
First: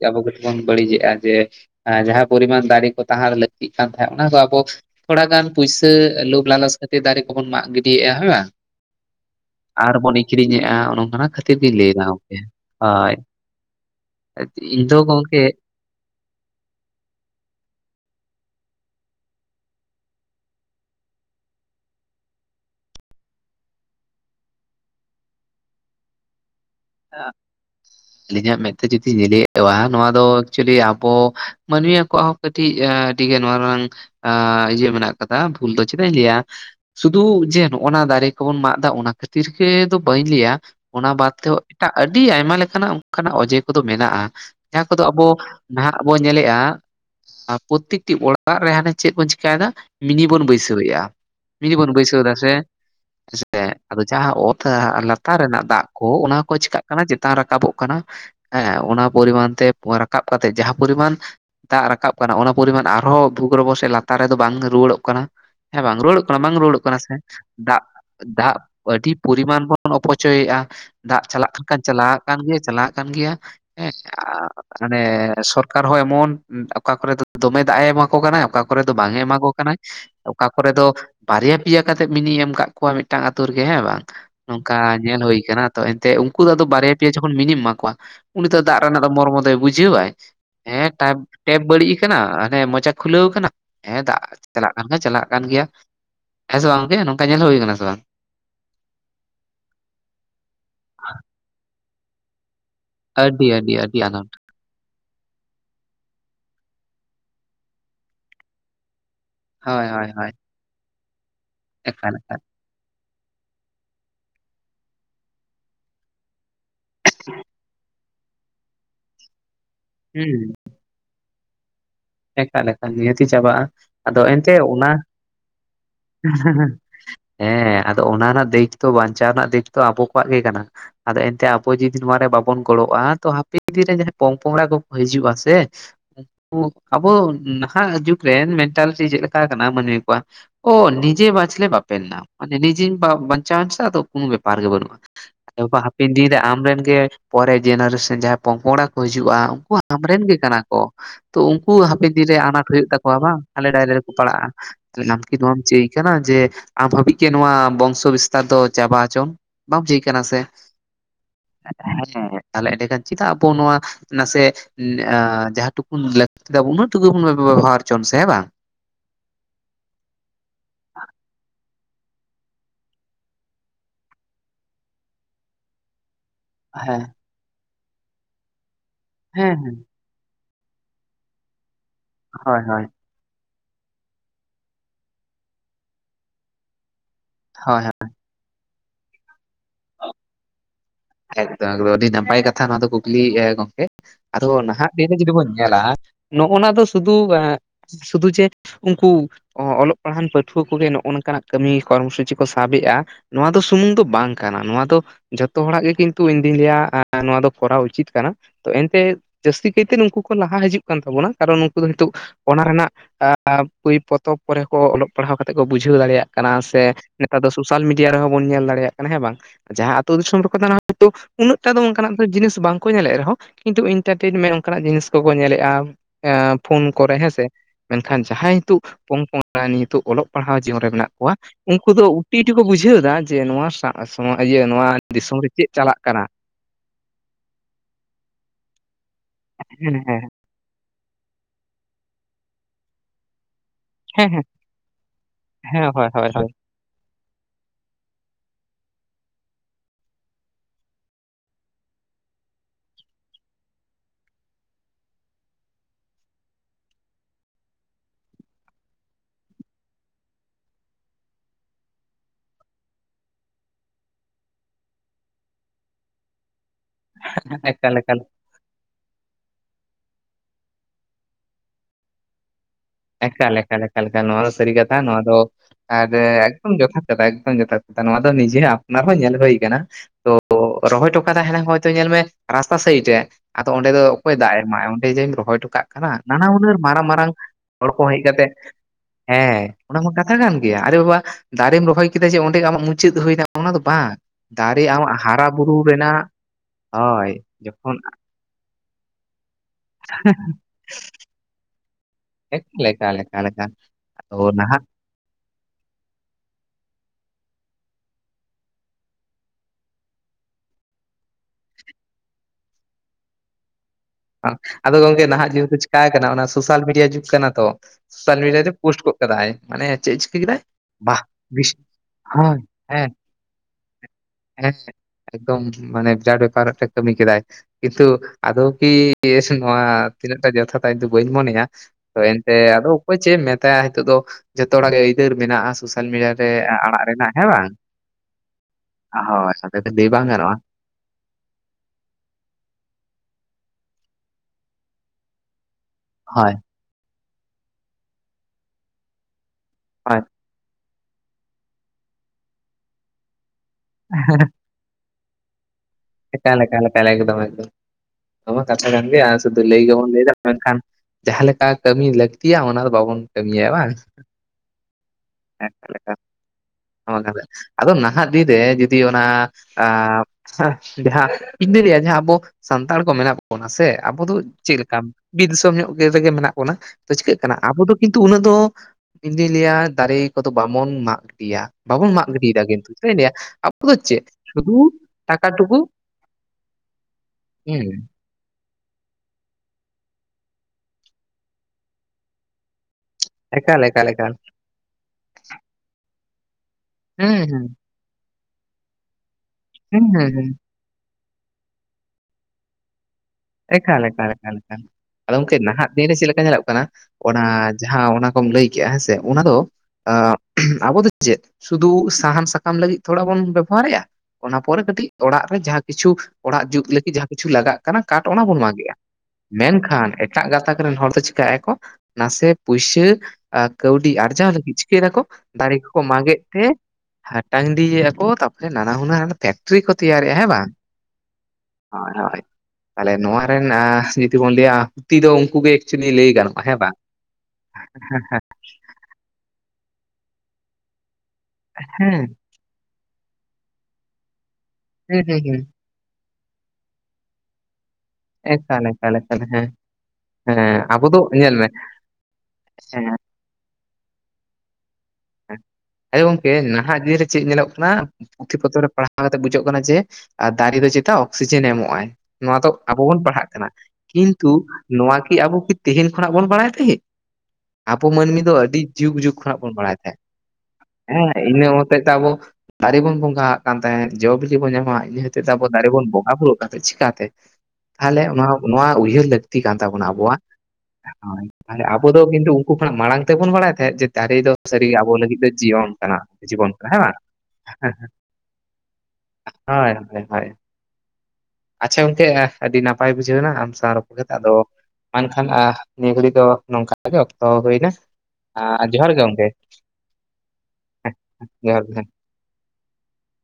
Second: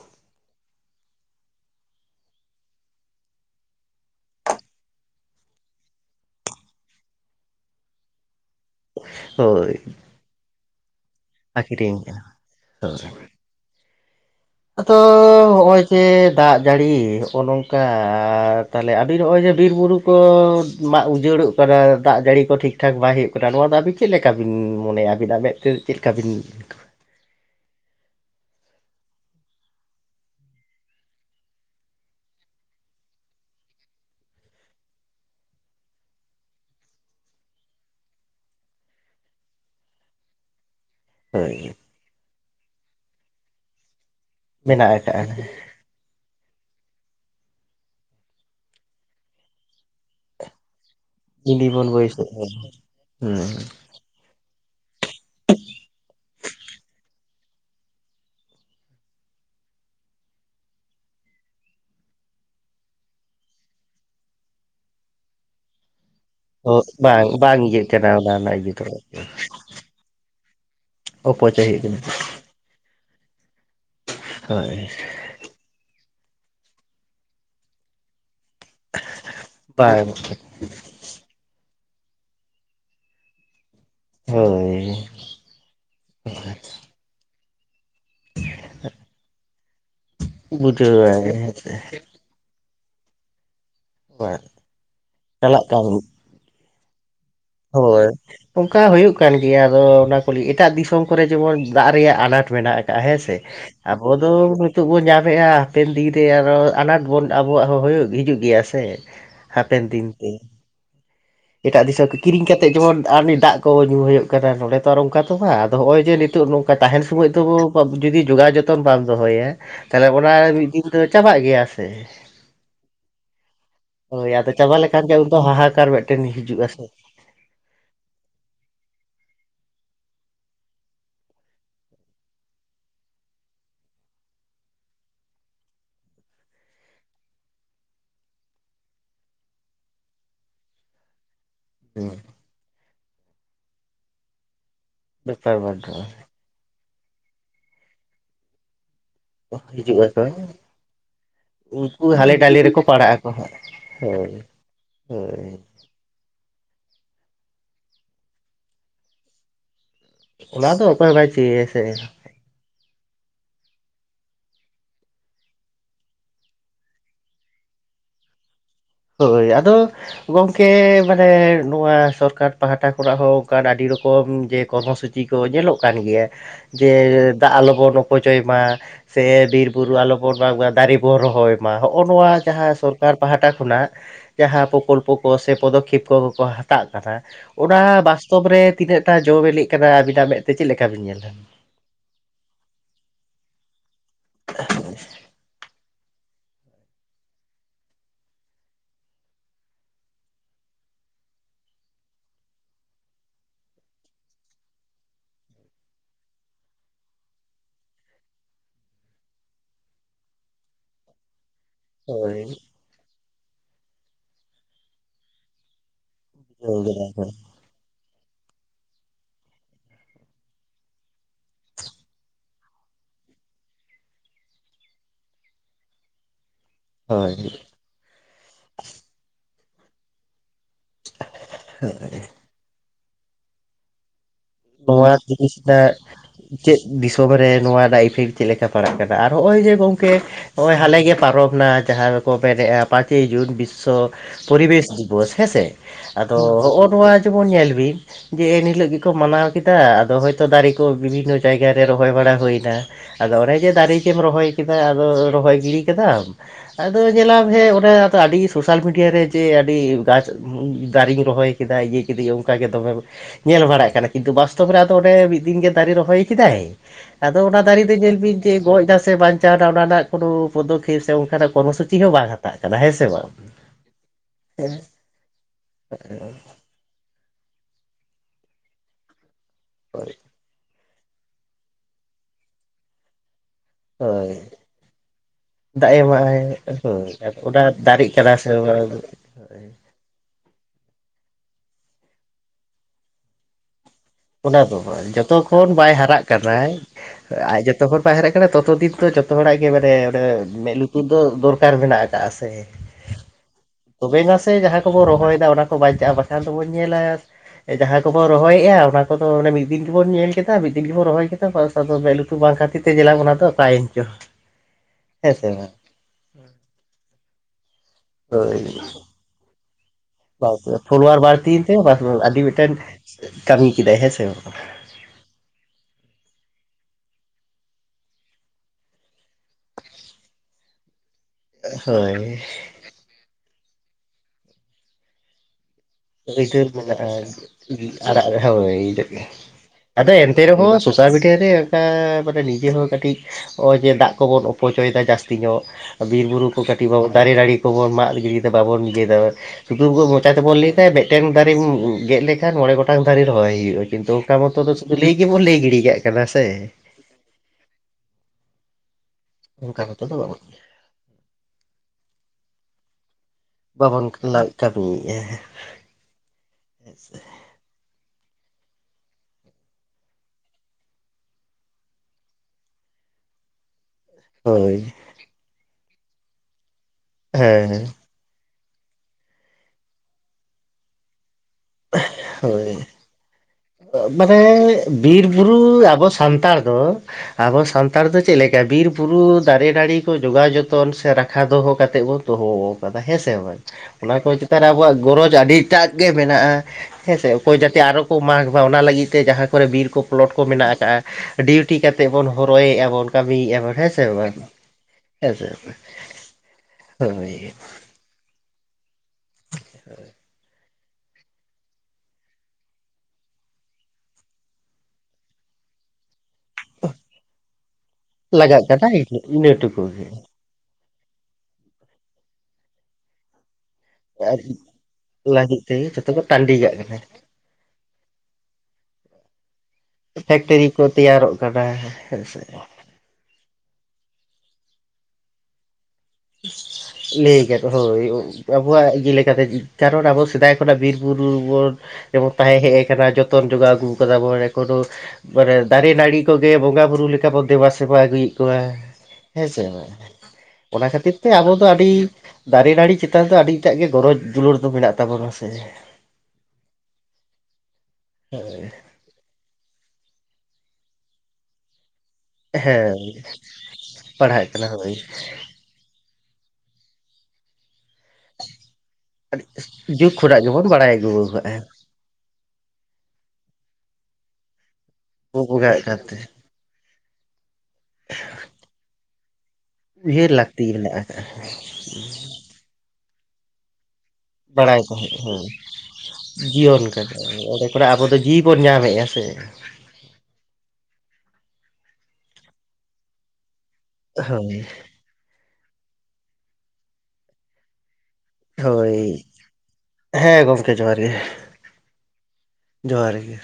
ᱟᱵᱚ ᱜᱮᱛᱵᱚᱱ ᱵᱟᱹᱲᱤᱡᱮᱜᱼᱟ ᱡᱮ ᱡᱟᱦᱟᱸ ᱯᱚᱨᱤᱢᱟᱱ ᱫᱟᱨᱮ ᱠᱚ ᱛᱟᱸᱦᱮ ᱞᱟᱹᱠ ᱠᱟᱱ ᱛᱟᱦᱮᱸᱫ ᱚᱱᱟ ᱫᱚ ᱟᱵᱚ ᱛᱷᱚᱲᱟ ᱜᱟᱱ ᱯᱩᱭᱥᱟᱹ ᱞᱳᱵᱷ ᱞᱟᱞᱪ ᱠᱷᱟᱹᱛᱤᱨ ᱫᱟᱨᱮ ᱠᱚᱵᱚᱱ ᱢᱟᱜ ᱜᱤᱰᱤᱭᱮᱫᱼᱟ ᱦᱟᱸ ᱦᱳᱭ ᱤᱨᱤᱧᱮᱫᱼᱟ ᱝᱠᱟᱱᱟᱜ ᱠᱷᱟᱹᱛᱤᱨ ᱜᱤᱧ ᱞᱟᱹᱭᱫᱟ ᱟᱹᱠᱷᱨᱤᱧ ᱜᱚᱢᱠᱮ ᱦᱳᱭ ᱤᱧ ᱫᱚ ᱛᱚ ᱜᱚᱝᱠᱮ ᱭ ᱥᱮ ᱫᱟᱜ ᱡᱟᱹᱲᱤ ᱦᱚᱜᱼᱚ ᱱᱚᱝᱠᱟ ᱛᱟᱦᱚᱞᱮ ᱟᱵᱤᱱ ᱱᱚᱜᱼᱚᱭ ᱡᱮ ᱵᱤᱨ ᱵᱩᱨᱩ ᱠᱚ ᱢᱟᱜ ᱩᱡᱟᱹᱲᱚᱜ ᱠᱟᱱᱟ ᱫᱟᱜ ᱡᱟᱹᱲᱤ ᱠᱚ ᱴᱷᱤᱠ ᱴᱷᱟᱠ ᱵᱟᱭ ᱦᱩᱭᱩᱜ ᱠᱟᱱᱟ ᱱᱚᱣᱟ ᱫᱟᱹᱵᱤ ᱪᱮᱫ ᱞᱮᱠᱟ ᱪᱮᱫ ᱞᱮᱠᱟ ᱵᱤᱱ ᱢᱚᱱᱮᱭᱟ ᱟᱵᱤᱱᱟᱜ ᱢᱮᱫ ᱛᱮ ᱪᱮᱫ ᱞᱮᱠᱟ ᱵᱤᱱ [UNINTELLIGIBLE] [INAUDIBLE] ᱟᱹᱞᱤᱧᱟᱜ ᱢᱮᱫ ᱛᱮ ᱡᱩᱫᱤ ᱞᱟ. ᱭᱚᱜᱼᱟ ᱵᱟᱝ ᱱᱚᱣᱟ ᱫᱚ ᱮᱠᱪᱩᱭᱮᱞᱤ ᱟᱵᱚ ᱢᱟᱹᱱᱢᱤ ᱠᱚᱣᱟᱜ ᱦᱚᱸ ᱠᱟᱹᱴᱤᱡ ᱟᱸᱰᱤ ᱜᱮ ᱱᱚᱣᱟ ᱨᱮᱱᱟᱝ ᱤᱭᱟᱹ ᱢᱮᱱᱟᱜ ᱟᱠᱟᱫᱟ ᱵᱷᱩᱞ ᱫᱚ ᱪᱮᱫᱟᱜ ᱤᱧ ᱞᱟᱹᱭᱟ ᱥᱩᱫᱷᱩ ᱡᱮ ᱱᱚᱜᱼᱚ ᱱᱚᱣᱟ ᱫᱟᱨᱮ ᱠᱚᱵᱚᱱ ᱢᱟᱜ ᱫᱟ ᱚᱱᱟ ᱠᱷᱟᱹᱛᱤᱨ ᱜᱮ ᱫᱚ ᱵᱟᱹᱧ ᱞᱮᱭᱟ ᱚᱱᱟ ᱵᱟᱫ ᱦᱳᱭ ᱛᱮᱦᱚᱸ ᱮᱴᱟᱜ ᱟᱹᱰᱤ ᱟᱭᱢᱟ ᱞᱮᱠᱟᱱᱟᱜ ᱚᱱᱠᱟᱱᱟᱜ ᱚᱡᱮ ᱠᱚᱫᱚ ᱢᱮᱱᱟᱜᱼᱟ ᱡᱟᱦᱟᱸ ᱢᱮᱱᱟᱜ ᱠᱚᱫᱚ ᱟᱵᱚ ᱟᱠᱟᱜᱼᱟ ᱱᱟᱦᱟᱜ ᱵᱚ ᱧᱮᱞᱮᱜᱼᱟ ᱟ ᱯᱨᱚᱛᱛᱮᱠᱴᱤ ᱚᱲᱟᱜ ᱨᱮ ᱦᱟᱱᱮ ᱪᱮᱫ ᱠᱚ ᱪᱤᱠᱟᱹᱭ ᱫᱟ ᱢᱤᱱᱤ ᱵᱚᱱ ᱵᱟᱹᱭᱥᱟᱹᱣᱮᱫᱼᱟ ᱡᱤᱱᱤ ᱢᱤᱞ ᱵᱚᱱ ᱵᱟᱹᱭᱥᱟ. ᱣ ᱵᱟᱹᱭᱥᱟᱹᱜ ᱫᱟᱥᱮ ᱥᱮ ᱦᱩᱸ ᱪᱮᱫ ᱟᱫᱚ ᱡᱟᱦᱟᱸ ᱚᱛ ᱞᱟᱛᱟᱨ ᱨᱮᱱᱟᱜ ᱫᱟᱜ ᱠᱚ ᱚᱱᱟ ᱠᱚ ᱪᱤᱠᱟᱜ ᱠᱟᱱᱟ ᱪᱮᱛᱟᱱ ᱨᱟᱠᱟᱵᱚᱜ ᱠᱟᱱᱟ ᱦᱮᱸ ᱚᱱᱟ ᱯᱚᱨᱤᱢᱟᱱ ᱛᱮ ᱨᱟᱠᱟᱵ ᱠᱟᱛᱮᱫ ᱡᱟᱦᱟᱸ ᱯᱚᱨᱤᱢᱟᱱ ᱫᱟᱜ ᱨᱟᱠᱟᱵ ᱠᱟᱱᱟ ᱚᱱᱟ ᱯᱚᱨᱤᱢᱟᱱ ᱟᱨᱦᱚᱸ ᱵᱷᱩᱜᱨᱚᱵᱚᱚ ᱥᱮ ᱞᱟᱛᱟᱨ ᱨᱮᱫᱚ ᱵᱟᱝ ᱨᱩᱣᱟᱹᱲᱚᱜ ᱠᱟᱱᱟ ᱦᱮᱸ ᱵᱟᱝ ᱨᱩᱣᱟᱹᱲᱚᱜ ᱠᱟᱱᱟ ᱵᱟᱝ ᱛᱚ ᱨᱩᱣᱟᱹᱲᱚᱜ ᱠᱟᱱᱟ ᱥᱮ ᱵᱟᱝ ᱵᱟᱝ ᱫᱟᱜ ᱤᱭᱟᱹᱜ ᱠᱟᱱᱟ ᱚᱱᱟ ᱫᱟᱜ ᱨᱮᱱᱟᱜ ᱤᱭᱟᱹ ᱫᱚ ᱟᱹᱰᱤ ᱯᱚᱨᱤᱢᱟᱱ ᱵᱚᱱ ᱚᱯᱚᱪᱚᱭᱮᱫᱼᱟ ᱫᱟᱜ ᱪᱟᱞᱟᱜ ᱠᱟᱱ ᱚᱯᱚᱪᱚᱭ ᱠᱷᱟᱱ ᱦᱩᱭᱩᱜ ᱠᱟᱱᱟ ᱪᱟᱞᱟᱟᱜ ᱠᱟᱱ ᱜᱮᱭᱟ ᱪᱟᱞᱟᱜ ᱠᱟᱱ ᱜᱮᱭᱟ ᱦᱮᱸ ᱦᱳᱭ ᱟᱱᱮ ᱥᱚᱨᱠᱟᱨ ᱦᱚᱸ ᱮᱢᱚᱱ ᱚᱠᱟ ᱠᱚᱨᱮ ᱫᱚ ᱫᱚᱢᱮ ᱫᱟᱜ ᱮ ᱮᱢᱟ ᱠᱚ ᱠᱟᱱᱟ ᱚᱠᱟ ᱠᱚᱨᱮ ᱫᱚ ᱵᱟᱝ ᱮ ᱮᱢᱟ ᱠᱚ ᱠᱟᱱᱟ ᱵᱟᱝ ᱚᱠᱟ ᱠᱚᱨᱮ ᱫᱚ ᱵᱟᱨᱭᱟ ᱯᱮᱭᱟ ᱠᱟᱛᱮᱫ ᱢᱤᱱᱤ ᱮᱢ ᱠᱟᱜ ᱠᱚᱣᱟ ᱢᱤᱫᱴᱟᱝ ᱟᱛᱳ ᱨᱮᱜᱮ ᱦᱮᱸ ᱵᱟᱝ ᱱᱚᱝᱠᱟ ᱦᱳᱭ ᱧᱮᱞ ᱦᱩᱭᱟᱠᱟᱱᱟ ᱛᱚ ᱮᱱᱛᱮ ᱩᱱᱠᱩ ᱫᱚ ᱟᱫᱚ ᱵᱟᱨᱭᱟ ᱯᱮᱭᱟ ᱡᱚᱠᱷᱚᱱ ᱢᱤᱱᱤᱢ ᱮᱢᱟ ᱠᱚᱣᱟ ᱩᱱᱤ ᱫᱚ ᱫᱟᱜ ᱨᱮᱱᱟᱜ ᱫᱚ ᱢᱚᱨᱢᱚ ᱫᱚᱭ ᱵᱩᱡᱷᱟᱹᱣᱟᱭ ᱦᱮᱸ ᱵᱩᱡᱷᱟᱹᱣᱟᱭ ᱴᱮᱯ ᱦᱮᱸᱥᱮ ᱵᱟᱹᱲᱤᱡ ᱠᱟᱱᱟ ᱦᱟᱱᱮ ᱢᱚᱪᱟ ᱠᱷᱩᱞᱟᱹᱣ ᱠᱟᱱᱟ ᱦᱮᱸ ᱫᱟᱜ ᱵᱟᱝ ᱪᱟᱞᱟᱜ ᱠᱟᱱ ᱠᱷᱟᱱ ᱪᱟᱞᱟᱜ ᱠᱟᱱ ᱜᱮᱭᱟ ᱦᱮᱸ ᱥᱮ ᱵᱟᱝ ᱜᱚᱝᱠᱮ ᱱᱚ ᱦᱳᱭ ᱚᱱᱠᱟ ᱦᱳᱭᱳᱜ ᱠᱟᱱ ᱜᱮᱭᱟ ᱟᱫᱚ ᱚᱱᱟ ᱠᱚᱞᱤ ᱮᱴᱟᱜ ᱫᱤᱥᱚᱢ ᱠᱚᱨᱮ ᱡᱮᱢᱚᱱ ᱫᱟᱜ ᱨᱮᱭᱟᱜ ᱟᱱᱟᱴ ᱢᱮᱱᱟᱜ ᱟᱠᱟᱫᱼᱟ ᱦᱮᱸ ᱥᱮ ᱟᱹᱰᱤ ᱟᱹᱰᱤ ᱟᱹᱰᱤ ᱟᱵᱚ ᱟᱱᱟᱴ ᱫᱚ ᱛᱳᱜ ᱵᱚᱱ ᱧᱟᱢᱮᱫᱼᱟ ᱦᱟᱯᱮᱱ ᱫᱤᱱ ᱨᱮ ᱟᱨᱚ ᱟᱱᱟᱴ ᱵᱚᱱ ᱟᱵᱚᱣᱟᱜ ᱦᱚᱸ ᱦᱩᱭᱩᱜ ᱦᱤᱡᱩᱜ ᱜᱮᱭᱟ ᱥᱮ ᱦᱟᱯᱮᱱ ᱦᱳᱭ ᱫᱤᱱ ᱦᱳᱭ ᱦᱳᱭ ᱛᱮ ᱮᱴᱟᱜ ᱫᱤᱥᱚᱢ ᱮᱠᱟᱞ ᱠᱚ ᱮᱠᱟᱞ ᱠᱤᱨᱤᱧ ᱠᱟ ᱠᱟᱛᱮᱫ ᱡᱮᱢᱚᱱ ᱟᱨ ᱫᱟᱜ ᱠᱚ ᱟ. ᱜᱩ ᱦᱳᱭᱳᱜ ᱠᱟᱱᱟ ᱱᱚᱰᱮ ᱛᱚ ᱟᱨ ᱱᱚᱝᱠᱟ ᱛᱚ ᱵᱟᱝ ᱟᱫᱚ ᱱᱚᱜᱼᱚᱭ ᱡᱮ ᱱᱤᱛᱚᱜ ᱱᱚᱝ ᱚᱱᱠᱟ ᱛᱟᱦᱮᱱ ᱥᱳᱚᱢᱚᱭ ᱫᱚ ᱡᱩᱫᱤ ᱡᱚᱜᱟᱣ ᱡᱚᱛᱚᱱ ᱵᱟᱢ ᱫᱚᱦᱚᱭᱟ ᱛᱟᱦᱚᱞᱮ ᱚᱱᱟ ᱢᱤᱫ ᱫᱤᱱ ᱛᱚ ᱪᱟᱵᱟᱜ ᱜᱮᱭᱟ ᱥᱮ ᱮᱠᱟᱜ ᱮᱠᱟᱞ ᱱᱤᱦᱟᱹᱛᱤ ᱪᱟᱵᱟᱜᱼᱟ ᱟᱫᱚ ᱦᱳᱭ ᱮᱱᱛᱮᱫ ᱪᱟᱵᱟ ᱚᱱᱟ ᱞᱮᱠᱷᱟᱱ ᱜᱮ ᱩᱱᱫᱚ ᱦᱟᱦᱟᱠᱟᱨ ᱢᱤᱫᱴᱮᱱ ᱦᱤᱡᱩᱜᱼᱟ [UNINTELLIGIBLE] ᱥᱮ ᱦᱮᱸ ᱟᱫᱚ ᱚᱱᱟ ᱨᱮᱱᱟᱜ ᱫᱟᱭᱤᱛᱛᱚ ᱵᱟᱧᱪᱟᱣ ᱨᱮᱱᱟᱜ ᱫᱟᱭᱤᱛᱛᱚ ᱟᱵᱚ ᱠᱚᱣᱟᱜ ᱜᱮ ᱠᱟᱱᱟ ᱟᱫᱚ ᱮᱱᱛᱮ ᱟᱵᱚ ᱡᱩᱚᱫᱤ ᱱᱚᱟᱨᱮ ᱵᱟᱵᱚᱱ ᱜᱚᱲᱚᱜᱼᱟ, ᱛᱚ ᱦᱟᱯᱮ ᱫᱤᱱ ᱨᱮ ᱡᱟᱦᱟᱸᱭ ᱯᱚᱝᱼ ᱯᱚᱝᱲᱟ ᱠᱚ ᱦᱤᱡᱩᱜᱼᱟ ᱥᱮ ᱟᱵᱚ ᱱᱟᱦᱟᱜ ᱡᱩᱜᱽᱨᱮ ᱢᱮᱱᱴᱟᱞᱤᱴᱤ ᱪᱮᱫᱞᱮᱠᱟ ᱠᱟᱱᱟ ᱢᱟᱹᱱᱢᱤ ᱠᱚᱣᱟᱜ ᱳ ᱱᱤᱡᱮ ᱵᱟᱪᱞᱮ ᱵᱟᱯᱮᱨ ᱱᱟᱢ ᱢᱟᱱᱮ ᱱᱤᱡᱮᱧ ᱵᱟᱧᱪᱟᱣᱮᱱ ᱥᱮ ᱟᱫᱚ ᱠᱳᱱᱳ ᱵᱮᱯᱟᱨ ᱜᱮ ᱵᱟᱹᱱᱩᱜᱼᱟ ᱵᱮᱯᱟᱨ ᱟᱫᱚ ᱵᱟᱹᱱᱩᱜᱼᱟ ᱦᱟᱯᱮᱱ ᱫᱤᱱ ᱨᱮ ᱟᱢᱨᱮᱱ ᱜᱮ ᱯᱚᱨᱮ ᱡᱮᱱᱟᱨᱮᱥᱚᱱ ᱡᱟᱦᱟᱸᱭ ᱯᱚᱝᱠᱚᱲᱟ ᱠᱚ ᱦᱤᱡᱩᱜᱼᱟ ᱩᱱᱠᱩ ᱦᱤᱡᱩᱜ ᱟᱢᱨᱮᱱ ᱟᱠᱚ ᱜᱮ ᱠᱟᱱᱟ ᱠᱚ ᱛᱚ ᱩᱱᱠᱩ ᱠᱩ ᱦᱟᱯᱮᱱ ᱫᱤᱱ ᱦᱟᱞᱮ ᱨᱮ ᱰᱟᱞᱮ ᱟᱱᱟᱴ ᱨᱮᱠᱚ ᱦᱩᱭᱩᱜ ᱛᱟᱠᱚᱣᱟ ᱯᱟᱲᱟᱜ ᱟᱠᱚ ᱵᱟᱝ ᱦᱟᱸᱜ ᱦᱟᱞᱮ ᱰᱟᱭᱞᱮ ᱨᱮᱠᱚ ᱦᱳᱭ ᱯᱟᱲᱟᱜᱼᱟ ᱛᱟᱦᱞᱮ ᱟᱢᱠᱤ ᱦᱳᱭ ᱱᱚᱣᱟᱢ ᱪᱟ. ᱭ ᱠᱟᱱᱟ ᱡᱮ ᱟᱢ ᱦᱟᱹᱵᱤᱡ ᱜᱮ ᱱᱚᱣᱟ ᱵᱚᱝᱥᱚ ᱵᱤᱥᱛᱟᱨ ᱫᱚ ᱪᱟᱵᱟ ᱦᱚᱪᱚᱝ ᱵᱟᱢ ᱪᱟᱹᱭ ᱠᱟᱱᱟ ᱥᱮ? ᱚᱱᱟ ᱫᱚ ᱚᱠᱚᱭ ᱦᱚᱸ ᱵᱟᱭ ᱪᱟᱹᱭᱟ ᱥᱮ ᱛᱟᱦᱞᱮ ᱮᱸᱰᱮᱠᱷᱟᱱ ᱪᱮᱫᱟᱜ ᱟᱵᱚ ᱱᱚᱣᱟ ᱱᱟᱥᱮ ᱮ ᱡᱟᱦᱟᱸ ᱴᱩᱠᱩᱱ ᱞᱟ. ᱠ ᱪᱮᱫᱟᱜ ᱩᱱᱟᱹᱜ ᱴᱩᱠᱩᱱ ᱵᱚᱱ ᱵᱮᱵᱚᱦᱟᱨ ᱪᱚᱱ ᱥᱮ ᱦᱮᱸ ᱵᱟᱝ ᱦᱳᱭ ᱟᱫᱚ ᱜᱚᱝᱠᱮ ᱢᱟᱱᱮ ᱱᱚᱣᱟ ᱥᱚᱨᱠᱟᱨ ᱯᱟᱦᱴᱟ ᱠᱷᱚᱱᱟᱜ ᱦᱚᱸ ᱚᱱᱠᱟᱱ ᱟᱹᱰᱤ ᱨᱚᱠᱚᱢ ᱡᱮ ᱠᱚᱨᱢᱚ ᱥᱩᱪᱤ ᱛᱤ ᱠᱚ ᱧᱮᱞᱚᱜ ᱠᱟᱱ ᱜᱮᱭᱟ ᱡᱮ ᱦᱮᱸ ᱫᱟᱜ ᱟᱞᱚᱵᱚᱱ ᱚᱯᱚᱪᱚᱭ ᱢᱟ ᱥᱮ ᱦᱮᱸ ᱵᱤᱨ ᱦᱮᱸ ᱵᱩᱨᱩ ᱟᱞᱚᱵᱚᱱ ᱢᱟᱜ ᱢᱟ ᱫᱟᱨᱮ ᱵᱚᱱ ᱨᱚᱦᱚᱭ ᱢᱟ ᱦᱚᱜᱼᱚ ᱱᱚᱣᱟ ᱦᱳᱭ ᱡᱟᱦᱟᱸ ᱦᱳᱭ ᱥᱚᱨᱠᱟᱨ ᱯᱟᱦᱴᱟ ᱚᱱᱟ ᱡᱟᱦᱟᱸ ᱯᱨᱚᱠᱚᱞᱯᱚ ᱠᱚ ᱥᱮ ᱯᱚᱫᱚᱠᱷᱮᱯ ᱠᱚ ᱠᱚ ᱦᱟᱛᱟᱜ ᱠᱟᱱᱟ ᱦᱳᱭ ᱚᱱᱟ ᱵᱟᱥ ᱼᱼ ᱛᱟᱯᱚᱨᱮ ᱛᱤᱱᱟᱹᱜ ᱴᱟ ᱡᱚ ᱵᱤᱞᱤᱜ ᱠᱟᱱᱟ ᱟᱵᱤᱱᱟᱜ ᱢᱮᱫ ᱛᱮ ᱪᱮᱫ ᱞᱮᱠᱟ ᱵᱤᱱ ᱧᱮᱞᱫᱟ ᱮᱠᱫᱚᱢ ᱮᱠᱫᱚᱢ ᱟᱹᱰᱤ ᱱᱟᱯᱟᱭ ᱠᱟᱛᱷᱟ ᱱᱚᱣᱟ ᱫᱚ ᱠᱩᱠᱞᱤ ᱮᱫ ᱟ ᱜᱚᱝᱠᱮ ᱟᱫᱚ ᱱᱟᱦᱟᱜ ᱫᱤᱱᱨᱮ ᱡᱩᱫᱤ ᱵᱚᱱ ᱧᱮᱞᱟ, ᱱᱚᱜᱼᱚ ᱱᱟ ᱫᱚ ᱥᱩᱫᱷᱩ, ᱥᱩᱫᱷᱩ ᱪᱮ ᱩᱱᱠᱩ ᱚᱞᱚᱜ ᱯᱟᱲᱦᱟᱣᱟᱱ ᱯᱟᱹᱴᱷᱩᱣᱟᱹ ᱠᱚᱜᱮ ᱱᱚᱜᱼᱚ ᱱᱚᱝᱠᱟᱱᱟᱜ ᱠᱟᱹᱢᱤ ᱠᱚᱨᱢᱚ ᱥᱩᱪᱤ ᱠᱚ ᱥᱟᱵ ᱮᱜᱼᱟ ᱱᱚᱣᱟ ᱫᱚ ᱥᱩᱢᱩᱝ ᱫᱚ ᱵᱟᱝ ᱠᱟᱱᱟ ᱱᱚᱣᱟ ᱫᱚ ᱡᱷᱚᱛᱚ ᱦᱚᱲᱟᱜ ᱜᱮ ᱠᱤᱱᱛᱩ ᱤᱧ ᱫᱩᱧ ᱞᱟᱹᱭᱟ ᱱᱚᱣᱟ ᱫᱚ ᱠᱚᱨᱟᱣ ᱩᱪᱤᱛ ᱠᱟᱱᱟ ᱛᱚ ᱮᱱᱛᱮ ᱡᱟᱹᱥᱛᱤ ᱠᱟᱹᱭᱛᱮ ᱱᱩᱠᱩ ᱠᱚ ᱞᱟᱦᱟ ᱦᱤᱡᱩᱜ ᱠᱟᱱ ᱛᱟᱵᱚᱱᱟ ᱠᱟᱨᱚᱱ ᱩ ᱩᱱᱠᱩ ᱫᱚ ᱱᱤᱛᱚᱜ ᱦᱳᱭ ᱚᱱᱟ ᱨᱮᱱᱟᱜ [UNINTELLIGIBLE] ᱯᱚᱛᱚᱵ ᱠᱚᱨᱮ ᱦᱚᱸᱠᱚ ᱚᱞᱚᱜ ᱯᱟᱲᱦᱟᱣ ᱠᱟᱛᱮᱫ ᱠᱚ ᱵᱩᱡᱷᱟᱹᱣ ᱫᱟᱲᱮᱭᱟᱜ ᱠᱟᱱᱟ ᱥᱮ ᱦᱳᱭ ᱱᱮᱛᱟᱨ ᱫᱚ ᱥᱳᱥᱟᱞ ᱢᱤᱰᱤᱭᱟ ᱨᱮᱦᱚᱸ ᱵᱚᱱ ᱧᱮᱞ ᱫᱟᱲᱮᱭᱟᱜ ᱠᱟᱱᱟ ᱦᱮᱸ ᱵᱟᱝ ᱡᱟᱦᱟᱸ ᱟᱹᱛᱩ ᱫᱤᱥᱚᱢ ᱨᱮ ᱠᱤᱱᱛᱩ ᱩᱱᱟᱹᱜ ᱴᱟ ᱫᱚ ᱚᱱᱠᱟᱱᱟᱜ ᱡᱤᱱᱤᱥ ᱵᱟᱝᱠᱚ ᱧᱮᱞᱮᱫ ᱨᱮᱦᱚᱸ ᱠᱤᱱᱛᱩ ᱤᱱᱴᱟᱨᱴᱮᱱᱢᱮᱱ ᱚᱱᱠᱟᱱᱟᱜ ᱡᱤᱱᱤᱥ ᱠᱚᱠᱚ ᱧᱮᱞᱮᱜᱼᱟ ᱯᱷᱳᱱ ᱠᱚᱨᱮ ᱦᱮᱸᱥᱮ ᱦᱳᱭ ᱢᱮᱱᱠᱷᱟᱱ ᱡᱟᱦᱟᱸᱭ ᱱᱤᱛᱚᱜ ᱯᱚᱝ ᱯᱚᱝᱲᱟ ᱱᱤᱛᱚᱜ ᱚᱞᱚᱜ ᱯᱟᱲᱦᱟᱣ ᱡᱤᱭᱚᱱ ᱨᱮ ᱢᱮᱱᱟᱜ ᱠᱚᱣᱟ ᱩᱱᱠᱩ ᱫᱚ ᱩᱴᱤ ᱩ [UNINTELLIGIBLE] ᱠᱚ ᱵᱩᱡᱷᱟᱹᱣ ᱮᱫᱟ ᱡᱮ ᱱᱚᱣᱟ ᱥᱟ ᱥᱚᱢ ᱤᱭᱟᱹ ᱱᱚᱣᱟ ᱫᱤᱥᱚᱢ ᱨᱮ ᱪᱮᱫ ᱪᱟᱞᱟᱜ ᱠᱟᱱᱟ ᱪᱮᱫ ᱫᱤᱥᱚᱢ ᱨᱮ ᱱᱚᱣᱟ ᱨᱮᱱᱟᱜ ᱤᱯᱷᱮᱠᱴ ᱪᱮᱫ ᱞᱮᱠᱟ ᱯᱟᱲᱟᱜ ᱠᱟᱱᱟ ᱟᱨ ᱱᱚᱜᱼᱚᱭ ᱡᱮ ᱦᱮᱸ ᱜᱚᱝᱠᱮ ᱦᱮᱸ ᱦᱚᱸᱚᱭ ᱦᱟᱞᱮ ᱜᱮ ᱯᱟᱨᱚᱢᱱᱟ ᱡᱟᱦᱟᱸ ᱫᱚᱠᱚ ᱢᱮᱱᱮᱜᱼᱟ ᱯᱟᱸᱪᱮᱭ ᱡᱩᱱ ᱵᱤᱥ ᱥᱚ ᱦᱮᱸ ᱯᱚᱨᱤᱵᱮᱥ ᱫᱤᱵᱚᱥ ᱦᱮᱸᱥᱮ ᱦᱮᱸ ᱦᱳᱭ ᱦᱳᱭ ᱟᱫᱚ ᱦᱳᱭ ᱦᱚᱸᱜᱼᱚ ᱱᱚᱣᱟ ᱡᱮᱢᱚᱱ ᱧᱮᱞ ᱵᱤᱱ ᱡᱮ ᱮᱱᱦᱤᱞᱳᱜ ᱜᱮᱠᱚ ᱢᱟᱱᱟᱣ ᱠᱮᱫᱟ ᱟᱫᱚ ᱦᱚᱭ ᱛᱚ ᱫᱟᱨᱮ ᱠᱚ ᱵᱤ ᱵᱷᱤᱱᱱᱚ ᱡᱟᱭᱜᱟ ᱨᱮ ᱨᱚᱦᱚᱭ ᱵᱟᱲᱟ ᱦᱩᱭᱱᱟ ᱟᱫᱚ ᱚᱱᱮ ᱡᱮ ᱫᱟᱨᱮ ᱜᱮᱢ ᱨᱚᱦᱚᱭ ᱠᱮᱫᱟ ᱟᱫᱚ ᱨᱚᱦᱚᱭ ᱜᱤᱰᱤ ᱠᱟᱫᱟᱢ ᱟᱫᱚ ᱧᱮᱞᱟᱢ ᱦᱮᱸ ᱚᱱᱟ ᱫᱚ ᱟᱹᱰᱤ ᱥᱳᱥᱟᱞ ᱢᱤᱰᱤᱭᱟ ᱨᱮ ᱡᱮ ᱟᱹᱰᱤ ᱜᱟᱪᱷ ᱫᱟᱨᱮᱧ ᱨᱚᱦᱚᱭ ᱠᱮᱫᱟ ᱤᱭᱟᱹ ᱠᱤᱫᱟᱹᱧ ᱚᱱᱠᱟ ᱜᱮ ᱫᱚᱢᱮ ᱧᱮᱞ ᱵᱟᱲᱟᱜ ᱠᱟᱱᱟ ᱠᱤᱱᱛᱩ ᱵᱟᱥᱛᱚᱵ ᱨᱮ ᱟᱫᱚ ᱚᱱᱮ ᱢᱤᱫ ᱫᱤᱱ ᱜᱮ ᱫᱟᱨᱮ ᱨᱚᱦᱚᱭ ᱠᱮᱫᱟᱭ ᱟᱫᱚ ᱚᱱᱟ ᱫᱟᱨᱮ ᱫᱚ ᱮᱠᱟᱞ ᱮᱠᱟᱞ ᱧᱮᱞ ᱵᱤᱱ ᱜᱚᱡ ᱱᱟ ᱥᱮ ᱵᱟᱧᱪᱟᱣ ᱮᱱᱟ ᱚᱱᱟ ᱨᱮᱱᱟᱜ ᱠᱳᱱᱳ ᱯᱚᱫᱚᱠᱷᱮᱯ ᱥᱮ ᱚᱱᱠᱟᱱᱟᱜ ᱠᱚᱨᱢᱚ ᱥᱩᱪᱤ ᱦᱚᱸ ᱵᱟᱝ ᱦᱟᱛᱟᱜ ᱠᱟᱱᱟ ᱦᱮᱸᱥᱮ ᱮᱠᱟᱞ ᱮᱠᱟᱞ ᱮᱠᱟᱞ ᱞᱮᱠᱟ ᱱᱚᱣᱟ ᱫᱚ ᱥᱟᱹᱨᱤ ᱠᱟᱛᱷᱟ ᱱᱚᱣᱟ ᱫᱚ ᱟᱨ ᱡᱚᱛᱷᱟᱛ ᱠᱟᱛᱷᱟ ᱮᱠᱫᱚᱢ ᱡᱚᱛᱷᱟᱛ ᱠᱟᱛᱷᱟ ᱱᱚᱣᱟ ᱫᱚ ᱱᱤᱡᱮ ᱟᱯᱱᱟᱨ ᱦᱚᱸ ᱧᱮᱞ ᱦᱩᱭ ᱠᱟᱱᱟ ᱦᱳᱭ ᱛᱚ ᱛᱚ ᱨᱚᱦᱚᱭ ᱦᱚᱴᱚ ᱠᱟᱫᱟᱭ ᱦᱟᱱᱮ ᱦᱚᱭᱛᱚ ᱧᱮᱞ ᱢᱮ ᱨᱟᱥᱛᱟ ᱥᱟᱭᱤᱰ ᱨᱮ ᱟᱫᱚ ᱚᱸᱰᱮ ᱫᱚ ᱦᱳᱭ ᱚᱠᱚᱭ ᱫᱟᱜ ᱮ ᱮᱢᱟᱜᱼᱟ ᱚᱸᱰᱮ ᱡᱮᱢ ᱨᱚᱦᱚᱭ ᱦᱚᱴᱚ ᱠᱟᱜ ᱫᱟᱜ ᱠᱟᱱᱟ ᱮᱢᱟᱜᱼᱟᱭ ᱱᱟᱱᱟ ᱦᱩᱱᱟᱹᱨ ᱢᱟᱨᱟᱝ ᱦᱳᱭ ᱢᱟᱨᱟᱝ ᱚᱱᱟ ᱦᱚᱲ ᱠᱚ ᱫᱟᱨᱮᱜ ᱦᱮᱡ ᱠᱟᱱᱟ ᱠᱟᱛᱮ ᱥᱮ ᱵᱟᱝ ᱦᱮᱸ ᱚᱱᱟ ᱢᱟ ᱠᱟᱛᱷᱟ ᱠᱟᱱ ᱜᱮᱭᱟ ᱟᱨᱮ ᱵᱟᱵᱟ ᱫᱟᱨᱮᱢ ᱨᱚᱦᱚᱭ ᱠᱮᱫᱟ ᱡᱮ ᱚᱸᱰᱮ ᱜᱮ ᱟᱢᱟᱜ ᱢᱩᱪᱟᱹᱫ ᱦᱩᱭᱱᱟ ᱚᱱᱟ ᱫᱚ ᱵᱟᱝ ᱚᱱᱟ ᱫᱚ ᱫᱟᱨᱮ ᱵᱟᱝ ᱟᱢᱟᱜ ᱡᱚᱛᱚ ᱦᱟᱨᱟ ᱠᱷᱚᱱ ᱵᱩᱨᱩ ᱵᱟᱭ ᱨᱮᱱᱟᱜ ᱦᱟᱨᱟᱜ ᱠᱟᱱᱟᱭ ᱦᱳᱭ ᱟᱡ ᱡᱚᱠᱷᱚᱱ ᱡᱚᱛᱚᱠᱷᱚᱱ ᱵᱟᱭ ᱦᱟᱨᱟᱜ ᱠᱟᱱᱟ ᱛᱚᱛᱚ ᱫᱤᱠ ᱫᱚ ᱡᱚᱛᱚ ᱦᱚᱲᱟᱜ ᱜᱮ ᱢᱟᱱᱮ ᱚᱱᱮ ᱢᱮᱸᱫ ᱞᱩᱛᱩᱨ ᱫᱚ ᱫᱚᱨᱠᱟᱨ ᱢᱮᱱᱟᱜ ᱠᱟᱫᱟ ᱪᱮᱫᱟᱜ ᱥᱮ ᱮᱠᱟᱞ ᱮᱠᱟᱞ ᱮᱠᱟᱞ ᱮᱠᱟᱞ [INAUDIBLE] ᱛᱚᱵᱮ ᱟᱫᱚ ᱱᱟᱥᱮ ᱱᱟᱦᱟᱜ ᱡᱟᱦᱟᱸ ᱠᱚᱵᱚ ᱨᱚᱦᱚᱭᱫᱟ ᱚᱱᱟ ᱠᱚ ᱵᱟᱧᱪᱟᱜᱼᱟ ᱵᱟᱠᱷᱟᱱ ᱫᱚᱵᱚᱱ ᱧᱮᱞᱟ ᱡᱟᱦᱟᱸ ᱠᱚᱵᱚᱱ ᱨᱚᱦᱚᱭᱮᱜᱼᱟ ᱚᱱᱟ ᱟᱵᱚ ᱫᱚ ᱚᱱᱮ ᱢᱤᱫ ᱫᱤᱱ ᱜᱮᱵᱚᱱ ᱧᱮᱞ ᱠᱮᱫᱟ ᱢᱤᱫ ᱫᱤᱱ ᱜᱮᱵᱚᱱ ᱨᱚᱦᱚᱭ ᱠᱮᱫᱟ ᱵᱟᱥ ᱟᱫᱚ ᱢᱮᱫ ᱞᱩᱛᱩᱨ ᱵᱟᱝ ᱠᱷᱟᱹᱛᱤᱨ ᱛᱮ ᱧᱮᱞᱟᱢ ᱚᱱᱟ ᱫᱚ ᱚᱠᱟᱭᱮᱱᱪᱚ ᱟᱫᱚ ᱜᱚᱝᱠᱮ ᱱᱟᱦᱟᱜ ᱡᱩᱜᱽ ᱫᱚ ᱪᱮᱠᱟ ᱠᱟᱱᱟ ᱚᱱᱟ ᱥᱳᱥᱟᱞ ᱢᱤᱰᱤᱭᱟ ᱡᱩᱜᱽ ᱠᱟᱱᱟ ᱛᱚ ᱥᱳᱥᱟᱞ ᱦᱳᱭ ᱢᱤᱰᱤᱭᱟ ᱨᱮ ᱯᱳᱥᱴ ᱜᱚᱫ ᱠᱟᱫᱟᱭ ᱢᱟᱱᱮ ᱪᱮᱫ ᱪᱤᱠᱟᱹ ᱠᱮᱫᱟᱭ ᱵᱟᱥ ᱵᱟ ᱯᱷᱚᱞᱣᱟᱨ ᱵᱟᱹᱲᱛᱤ ᱮᱱ ᱵᱤᱥ ᱛᱟᱭᱟ ᱟᱹᱰᱤ ᱢᱤᱫ ᱦᱳᱭ ᱴᱮᱱ ᱦᱮᱸ ᱠᱟᱹᱢᱤ ᱠᱮᱫᱟᱭ ᱦᱮᱸᱥᱮ ᱦᱮᱸ ᱮᱠᱫᱚᱢ ᱢᱟᱱᱮ ᱵᱤᱨᱟᱴ ᱵᱮᱯᱟᱨ ᱢᱤᱫ ᱴᱟᱝ ᱠᱟᱹᱢᱤ ᱠᱮᱫᱟᱭ ᱠᱤᱱᱛᱩ ᱟᱫᱚ ᱠᱤ [INAUDIBLE] ᱱᱚᱣᱟ ᱛᱤᱱᱟᱹᱜ ᱴᱟᱜ ᱡᱚᱛᱷᱟᱛ ᱟ ᱤᱧ ᱫᱚ ᱵᱟᱹᱧ ᱢᱚᱱᱮᱭᱟ ᱛᱚ ᱦᱳᱭ ᱮᱱᱛᱮ ᱟᱫᱚ ᱚᱠᱚᱭ ᱪᱮᱫ ᱮᱢ ᱢᱮᱛᱟᱭᱟ ᱱᱤᱛᱚᱜ ᱫᱚ ᱡᱚᱛᱚ ᱦᱚᱲᱟᱜ ᱜᱮ ᱟᱹᱭᱫᱟᱹᱨ ᱢᱮᱱᱟᱜᱼᱟ ᱢᱤᱰᱤᱭᱟ ᱨᱮ ᱟᱹᱭᱫᱟᱹᱨ ᱟᱲᱟᱜ ᱢᱮᱱᱟᱜᱼᱟ ᱨᱮᱱᱟᱜ ᱦᱮᱸ ᱵᱟᱝ ᱟᱨᱟᱜ ᱨᱮᱦᱚᱸᱭ ᱤᱱᱟᱹᱜ ᱜᱮ ᱦᱳᱭ ᱞᱟᱹᱭ ᱟᱫᱚ ᱵᱟᱝ ᱮᱱᱛᱮ ᱜᱟᱱᱚᱜᱼᱟ ᱨᱮᱦᱚᱸ ᱥᱚᱥᱟᱞ ᱢᱤᱰᱤᱭᱟ ᱨᱮ ᱚᱱᱠᱟ ᱢᱟᱱᱮ ᱱᱤᱡᱮ ᱦᱚᱸ ᱠᱟᱹᱴᱤᱡ ᱱᱚᱜᱼᱚᱭ ᱡᱮ ᱫᱟᱜ ᱠᱚᱵᱚᱱ ᱚᱯᱚᱪᱚᱭ ᱮᱫᱟ ᱡᱟᱹᱥᱛᱤ ᱧᱚᱜ ᱵᱤᱨ ᱵᱩᱨᱩ ᱦᱳᱭ ᱠᱚ ᱠᱟᱹᱴᱤᱡ ᱫᱟᱨᱮ ᱱᱟᱹᱲᱤ ᱠᱚᱵᱚᱱ ᱢᱟᱜ ᱜᱤᱰᱤᱭ ᱮᱫᱟ ᱵᱟᱵᱚᱱ ᱤᱭᱟᱹᱭᱮᱫᱟ ᱥᱩᱫᱩ ᱜᱮ ᱦᱳᱭ ᱢᱚᱪᱟ ᱛᱮᱵᱚᱱ ᱞᱟᱹᱭ ᱛᱮ ᱢᱤᱫᱴᱮᱱ ᱫᱟᱨᱮᱢ ᱜᱮᱫ ᱞᱮᱠᱷᱟᱱ ᱢᱚᱬᱮ ᱜᱚᱴᱟᱝ ᱫᱟᱨᱮ ᱨᱚᱦᱚᱭ ᱦᱩᱭᱩᱜᱼᱟ ᱠᱤᱱᱛᱩ ᱚᱱᱠᱟ ᱢᱚᱛᱚ ᱫᱚ ᱥᱩᱫᱩ ᱞᱟᱹᱭ ᱜᱮᱵᱚᱱ ᱞᱟᱹᱭ ᱜᱤᱲᱤ ᱠᱟᱜᱼᱟ ᱮᱠᱟᱞ ᱮᱠᱟᱞ ᱮᱠᱫᱚᱢ ᱮᱠᱫᱚᱢ ᱱᱚᱣᱟ ᱢᱟ ᱠᱟᱛᱷᱟ ᱠᱟᱱ ᱜᱮ ᱟᱨ ᱥᱩᱫᱷᱩ ᱚᱱᱠᱟ ᱞᱟᱹᱭ ᱢᱚᱛᱚ ᱜᱮᱵᱩᱱ ᱫᱚ ᱞᱟᱹᱭ ᱫᱟ ᱵᱟᱵᱚᱱ ᱢᱮᱱᱠᱷᱟᱱ ᱡᱟᱦᱟᱸ ᱞᱮᱠᱟ ᱠᱟᱹᱢᱤ ᱞᱟᱹᱠᱛᱤᱭᱟ ᱚᱱᱟ ᱫᱚ ᱵᱟᱵᱚᱱ ᱠᱟᱹᱢᱤᱭᱟ ᱵᱟᱝ ᱵᱟᱵᱚᱱ ᱠᱟᱹᱢᱤᱭᱮᱫᱼᱟ ᱞᱮᱠᱟ [UNINTELLIGIBLE] ᱟᱫᱚ ᱱᱟᱦᱟᱜ ᱫᱤᱱ ᱨᱮ ᱡᱩᱫᱤ ᱚᱱᱟ ᱡᱟᱦᱟᱸ ᱤᱧ ᱫᱩᱧ ᱞᱟᱹᱭᱼᱟ ᱡᱟᱦᱟᱸ ᱟᱵᱚ ᱥᱟᱱᱛᱟᱲ ᱠᱚ ᱢᱮᱱᱟᱜ ᱵᱚᱱᱟ ᱥᱮ ᱟᱵᱚ ᱫᱚ ᱪᱮᱫ ᱦᱳᱭ ᱞᱮᱠᱟ ᱵᱤᱨ ᱫᱤᱥᱚᱢ ᱧᱚᱜ ᱨᱮᱜᱮ ᱢᱮᱱᱟᱜ ᱵᱚᱱᱟ ᱛᱚ ᱪᱤᱠᱟᱹᱜ ᱠᱟᱱᱟ ᱦᱮᱸ ᱟᱵᱚ ᱫᱚ ᱠᱤᱱᱛᱩ ᱩᱱᱟᱹᱜ ᱫᱚ ᱤᱧ ᱫᱩᱧ ᱞᱟᱹᱭᱟ ᱫᱟᱨᱮ ᱠᱚᱫᱚ ᱵᱟᱵᱚᱱ ᱢᱟᱜ ᱜᱤᱰᱤᱭᱟ ᱵᱟᱵᱚᱱ ᱢᱟᱜ ᱜᱤᱰᱤᱭᱫᱟ ᱦᱳᱭ ᱠᱤᱱᱛᱩ ᱪᱮᱫ ᱤᱧ ᱞᱟᱹᱭ ᱟᱵᱚ ᱫᱚ ᱪᱮᱫ ᱢᱟᱱᱮ ᱥᱩᱫᱩ ᱵᱤᱨ ᱵᱩᱨᱩ ᱟᱵᱚ ᱥᱟᱱᱛᱟᱲ ᱫᱚ ᱟᱵᱚ ᱦᱩᱸ ᱥᱟᱱᱛᱟᱲ ᱫᱚ ᱪᱮᱫ ᱞᱮᱠᱟ ᱵᱤᱨ ᱵᱩᱨᱩ ᱫᱟᱨᱮ ᱱᱟᱹᱲᱤ ᱠᱩ ᱡᱚᱜᱟᱣ ᱡᱚᱛᱚᱱ ᱥᱮ ᱨᱟᱠᱷᱟ ᱫᱚᱦᱚ ᱠᱟᱛᱮᱜ ᱵᱩᱱ ᱫᱚᱦᱚ ᱦᱮᱸ ᱥᱮ ᱵᱟᱝ ᱮᱠᱟᱞ ᱮᱠᱟᱞ ᱚᱱᱟ ᱠᱚ ᱮᱠᱟᱞ ᱪᱮᱛᱟᱱ ᱨᱮ ᱟᱵᱩᱣᱟᱜ ᱜᱚᱨᱚᱡᱽ ᱟᱹᱰᱤᱴᱟᱜ ᱜᱮ ᱢᱮᱱᱟᱜ-ᱟ᱾ ᱦᱮᱸ ᱥᱮ ᱦᱩᱸ ᱚᱠᱚᱭ ᱦᱩᱸ ᱡᱟᱛᱮ ᱟᱨᱚ ᱠᱚ ᱢᱟᱜᱽ ᱢᱟ ᱚᱱᱟ ᱞᱟᱹᱜᱤᱫ ᱛᱮ ᱡᱟᱦᱟᱸ ᱠᱚᱨᱮ ᱵᱤᱨ ᱠᱚ ᱦᱩᱸ ᱦᱩᱸ ᱯᱚᱞᱚᱴ ᱠᱚ ᱦᱩᱸ ᱢᱮᱱᱟᱜ ᱟᱠᱟᱜ-ᱟ᱾ ᱰᱤᱣᱴᱤ ᱠᱟᱛᱮᱜ ᱵᱚᱱ ᱦᱚᱨᱚᱭᱮᱜ-ᱟ ᱵᱚᱱ᱾ ᱠᱟᱹᱢᱤᱭᱮᱫᱼᱟ ᱵᱚᱱ ᱦᱮᱸ ᱮᱠᱟᱞ ᱥᱮ ᱮᱠᱟᱞ ᱵᱟᱝ ᱮᱠᱟᱞ ᱮᱠᱟᱞ ᱦᱮᱸ ᱟᱫᱚ ᱥᱮ ᱜᱚᱢᱠᱮ ᱱᱟᱦᱟᱜ ᱫᱤᱱᱨᱮ ᱪᱤᱫ ᱞᱮᱠᱟ ᱧᱮᱞᱚᱜ ᱠᱟᱱᱟ ᱚᱱᱟ ᱦᱳᱭ ᱡᱟᱦᱟᱸ ᱚᱱᱟ ᱠᱚᱢ ᱞᱟᱹᱭ ᱠᱮᱜ-ᱟ ᱦᱮᱸᱥᱮ ᱚᱱᱟ ᱫᱚ ᱟᱸ ᱟᱵᱚ ᱫᱚ ᱪᱮᱫ? ᱥᱩᱫᱷᱩ ᱥᱟᱦᱟᱱ ᱥᱟᱠᱟᱢ ᱞᱟᱹᱜᱤᱫ ᱛᱷᱚᱲᱟ ᱵᱚᱱ ᱵᱮᱵᱚᱦᱟᱨᱮᱜ-ᱟ? ᱚᱱᱟ ᱯᱚᱨᱮ ᱠᱟᱹᱴᱤᱡ ᱚᱲᱟᱜ ᱨᱮ ᱡᱟᱦᱟᱸ ᱠᱤᱪᱷᱩ, ᱚᱲᱟᱜ ᱡᱩᱛ ᱞᱟᱹᱜᱤᱫ ᱡᱟᱦᱟᱸ ᱠᱤᱪᱷᱩ ᱞᱟᱜᱟᱜ ᱠᱟᱱᱟ᱾ ᱠᱟᱴ ᱚᱱᱟ ᱵᱚᱱ ᱞᱟᱜᱟᱜ ᱢᱟᱜ ᱠᱟᱱᱟ ᱮᱜ-ᱟ᱾ ᱤᱱᱟᱹ ᱴᱩᱠᱩ ᱜᱮ ᱢᱮᱱᱠᱷᱟᱱ ᱮᱴᱟᱜ ᱜᱟᱛᱟᱠ ᱨᱮᱱ ᱦᱚᱲ ᱫᱚ ᱪᱤᱠᱟᱭᱮᱜ-ᱟ ᱠᱚ ᱱᱟᱥᱮ ᱯᱩᱭᱥᱟᱹ ᱠᱟᱹᱣᱰᱤ ᱟᱨ ᱟᱨᱡᱟᱣ ᱞᱟᱹᱜᱤᱫ ᱪᱤᱠᱟᱹᱭ ᱫᱟᱠᱚ ᱞᱟᱹᱜᱤᱫ ᱫᱟᱨᱮ ᱛᱮᱜᱮ ᱠᱚᱠᱚ ᱡᱚᱛᱚ ᱠᱚ ᱢᱟᱜᱮᱫ ᱴᱟᱺᱰᱤ ᱛᱮ ᱠᱟᱜ ᱠᱟᱱᱟ ᱦᱟᱴᱟᱝ ᱤᱫᱤᱭᱮᱜ-ᱟ ᱠᱩ ᱛᱟᱯᱚᱨᱮ ᱱᱟᱱᱟ ᱦᱩᱱᱟᱹᱨ ᱯᱷᱮᱠᱴᱨᱤ ᱠᱚ ᱛᱮᱭᱟᱨᱮᱜ-ᱟ ᱦᱮᱸ ᱯᱷᱮᱠᱴᱨᱤ ᱵᱟᱝ? ᱠᱚ ᱛᱮᱭᱟᱨᱚᱜ ᱠᱟᱰᱟᱭ ᱦᱮᱸ ᱦᱳᱭ ᱦᱮᱡ ᱦᱳᱭ ᱥᱮᱫ ᱦᱚᱸ ᱛᱟᱦᱚᱞᱮ ᱱᱚᱣᱟ ᱨᱮᱱ [UNINTELLIGIBLE] ᱵᱚᱱ ᱞᱟᱹᱭᱟ ᱦᱩᱛᱤ ᱫᱚ ᱩᱱᱠᱩ ᱜᱮ ᱪᱤᱞᱤ ᱞᱟᱹᱭ ᱜᱟᱱᱚᱜ-ᱟ᱾ ᱦᱮᱸ ᱵᱟᱝ ᱞᱟᱹᱭ ᱠᱟᱫᱟ ᱦᱳᱭ ᱦᱟᱸ ᱦᱟᱸ ᱟᱵᱚᱣᱟᱜ ᱤᱭᱟᱹ ᱞᱮᱠᱟᱛᱮ ᱠᱟᱨᱚᱱ ᱟᱵᱚ ᱥᱮᱫᱟᱭ ᱠᱷᱚᱱᱟᱜ ᱵᱤᱨ ᱵᱩᱨᱩ ᱦᱮᱸ ᱨᱮᱵᱚᱱ ᱛᱟᱦᱮᱱ ᱦᱮᱡ ᱟᱠᱟᱱᱟ ᱡᱚᱛᱚ ᱡᱚᱛᱚᱱ ᱡᱚᱜᱟᱣ ᱟᱹᱜᱩ ᱟᱠᱟᱫᱟ ᱵᱚᱱ ᱠᱳᱱᱳ ᱦᱩᱸ ᱦᱩᱸ ᱢᱟᱱᱮ ᱦᱩᱸ ᱫᱟᱨᱤ ᱱᱟᱹᱲᱤ ᱛᱚᱜᱮ ᱵᱚᱸᱜᱟ ᱵᱩᱨᱩ ᱞᱮᱠᱟᱵᱚᱱ ᱫᱮᱵᱟ ᱥᱮᱵᱟ ᱟᱹᱜᱩᱭᱮᱫ ᱠᱚᱣᱟ ᱮᱠᱟᱞ ᱮᱠᱟᱞ ᱮᱠᱟᱞ ᱦᱮᱸ ᱥᱮ ᱵᱟᱝ ᱦᱮᱸ ᱚᱱᱟ ᱠᱷᱟᱹᱛᱤᱨ ᱛᱮ ᱟᱵᱚ ᱧᱮᱞ ᱢᱮ ᱫᱚ ᱟᱹᱰᱤ ᱫᱟᱨᱮ ᱱᱟᱹᱲᱤ ᱦᱮᱸ ᱪᱮᱛᱟᱱ ᱫᱚ ᱟᱹᱰᱤᱴᱟᱜ ᱜᱮ ᱜᱚᱨᱚᱡᱽ ᱫᱩᱞᱟᱹᱲ ᱫᱚ ᱢᱮᱱᱟᱜ ᱛᱟᱵᱚᱱᱟ ᱥᱮ ᱟᱭᱚ ᱜᱚᱝᱠᱮ ᱱᱟᱦᱟᱜ ᱫᱤᱱ ᱨᱮ ᱪᱮᱫ ᱧᱮᱞᱚᱜ ᱠᱟᱱᱟ ᱯᱩᱛᱷᱤ ᱯᱚᱛᱚᱵ ᱨᱮ ᱯᱟᱲᱦᱟᱜ ᱚᱱᱟ ᱠᱟᱛᱮ ᱵᱩᱡᱷᱟᱹᱜ ᱠᱟᱱᱟ ᱡᱮ ᱫᱟᱨᱮ ᱫᱚ ᱪᱮᱛᱟ ᱚᱠᱥᱤᱡᱮᱱᱮ ᱮᱢᱚᱜ-ᱟᱭ᱾ ᱱᱚᱣᱟ ᱫᱚ ᱦᱮᱸ ᱟᱵᱩ ᱵᱩᱱ ᱯᱟᱲᱦᱟᱜ ᱠᱟᱱᱟ ᱯᱟᱲᱦᱟᱜ ᱠᱤᱱᱛᱩ ᱠᱟᱱᱟ ᱦᱳᱭ ᱱᱩᱣᱟ ᱠᱤ ᱟᱵᱩ ᱠᱤ ᱛᱤᱦᱤᱧ ᱠᱷᱚᱱᱟᱜ ᱵᱩᱱ ᱵᱟᱲᱟᱭ ᱛᱤᱦᱤᱜ, ᱟᱵᱩ ᱢᱟᱹᱱᱢᱤ ᱫᱚ ᱟᱹᱰᱤ ᱡᱩᱜᱽ ᱡᱩᱜᱽ ᱠᱷᱚᱱᱟᱜ ᱵᱩᱱ ᱵᱟᱲᱟᱭ᱾ ᱡᱩᱜᱽ ᱛᱟᱦᱮᱸᱫ ᱠᱷᱚᱱᱟᱜ ᱜᱮᱵᱩᱱ ᱵᱟᱲᱟᱭ᱾ ᱟᱹᱜᱩ ᱦᱮᱸ ᱟᱠᱟᱜᱼᱟ ᱤᱱᱟᱹ ᱦᱚᱛᱮᱜ ᱛᱮ ᱟᱵᱩ ᱫᱟᱨᱤ ᱵᱩᱱ ᱵᱚᱸᱜᱟ ᱟᱜ ᱠᱟᱱ ᱛᱟᱦᱮᱸᱫ ᱡᱚ-ᱵᱤᱞᱤ ᱵᱩᱱ ᱧᱟᱢᱟ᱾ ᱱᱤᱭᱟᱹ ᱦᱚᱛᱮᱛᱮ ᱟᱵᱩ ᱵᱚᱸᱜᱟᱜ ᱫᱟᱨᱮ ᱵᱩᱱ ᱠᱟᱱᱛᱮ ᱵᱚᱸᱜᱟ ᱵᱩᱨᱩᱜ ᱠᱟᱱᱛᱟᱦᱮᱸ ᱪᱤᱠᱟᱛᱮ ᱛᱟᱦᱚᱞᱮ [UNINTELLIGIBLE] ᱱᱚᱣᱟ ᱩᱭᱦᱟᱹᱨ ᱞᱟᱹᱜ ᱛᱤ ᱠᱟᱱ ᱛᱟᱵᱩᱱᱟ ᱩᱭᱦᱟᱹᱨ ᱟᱵᱩᱣᱟᱜ, ᱞᱟᱹᱠᱛᱤ ᱢᱮᱱᱟᱜᱼᱟ ᱦᱳᱭ ᱛᱟᱦᱚᱞᱮ ᱟᱵᱩ ᱫᱚ ᱠᱤᱱᱛᱩ ᱩᱱᱠᱩ ᱠᱷᱚᱱ ᱢᱟᱲᱟᱝ ᱛᱮᱵᱩᱱ ᱵᱟᱲᱟᱭ ᱛᱟᱦᱮᱸᱫ ᱡᱮ ᱫᱟᱨᱮ [UNINTELLIGIBLE] ᱵᱟᱲᱟᱭ ᱥᱟᱹᱨᱤ ᱜᱮ ᱟᱵᱩ ᱛᱟᱦᱮᱸᱫ ᱞᱟᱹᱜᱤᱫ ᱦᱳᱭ ᱫᱚ ᱡᱤᱭᱚᱱ ᱠᱟᱱᱟ ᱡᱤᱵᱚᱱ ᱡᱤᱭᱚᱱ ᱠᱟᱱᱟ ᱦᱮᱸ ᱵᱟᱝ? ᱚᱸᱰᱮ ᱠᱷᱚᱱᱟᱜ ᱟᱵᱚ ᱫᱚ ᱡᱤᱣᱤ ᱵᱚᱱ ᱧᱟᱢᱮᱫᱼᱟ ᱥᱮ ᱦᱟᱭ ᱦᱟᱭ ᱦᱟᱭ, ᱟᱪᱪᱷᱟ ᱜᱚᱝᱠᱮ ᱟᱹᱰᱤ ᱱᱟᱯᱟᱭ ᱵᱩᱡᱷᱟᱹᱣ ᱮᱱᱟ ᱟᱢ ᱥᱟᱶ ᱨᱚᱯᱚᱲ ᱠᱟᱛᱮ ᱟᱫᱚ ᱦᱳᱭ ᱢᱟ ᱮᱱᱠᱷᱟᱱ ᱟ ᱱᱤᱭᱟᱹ ᱜᱷᱟᱹᱲᱤᱡ ᱫᱚ ᱱᱚᱝᱠᱟ ᱜᱮ ᱚᱠᱛᱚ ᱦᱩᱭᱱᱟ, ᱟᱨ ᱡᱚᱦᱟᱨ ᱜᱮ ᱦᱳᱭ ᱜᱚᱝᱠᱮ᱾ ᱦᱮᱸ ᱜᱚᱢᱠᱮ ᱡᱚᱦᱟᱨ ᱜᱮ ᱡᱚᱦᱟᱨ ᱜᱮ ᱡᱚᱦᱟᱨ ᱜᱮ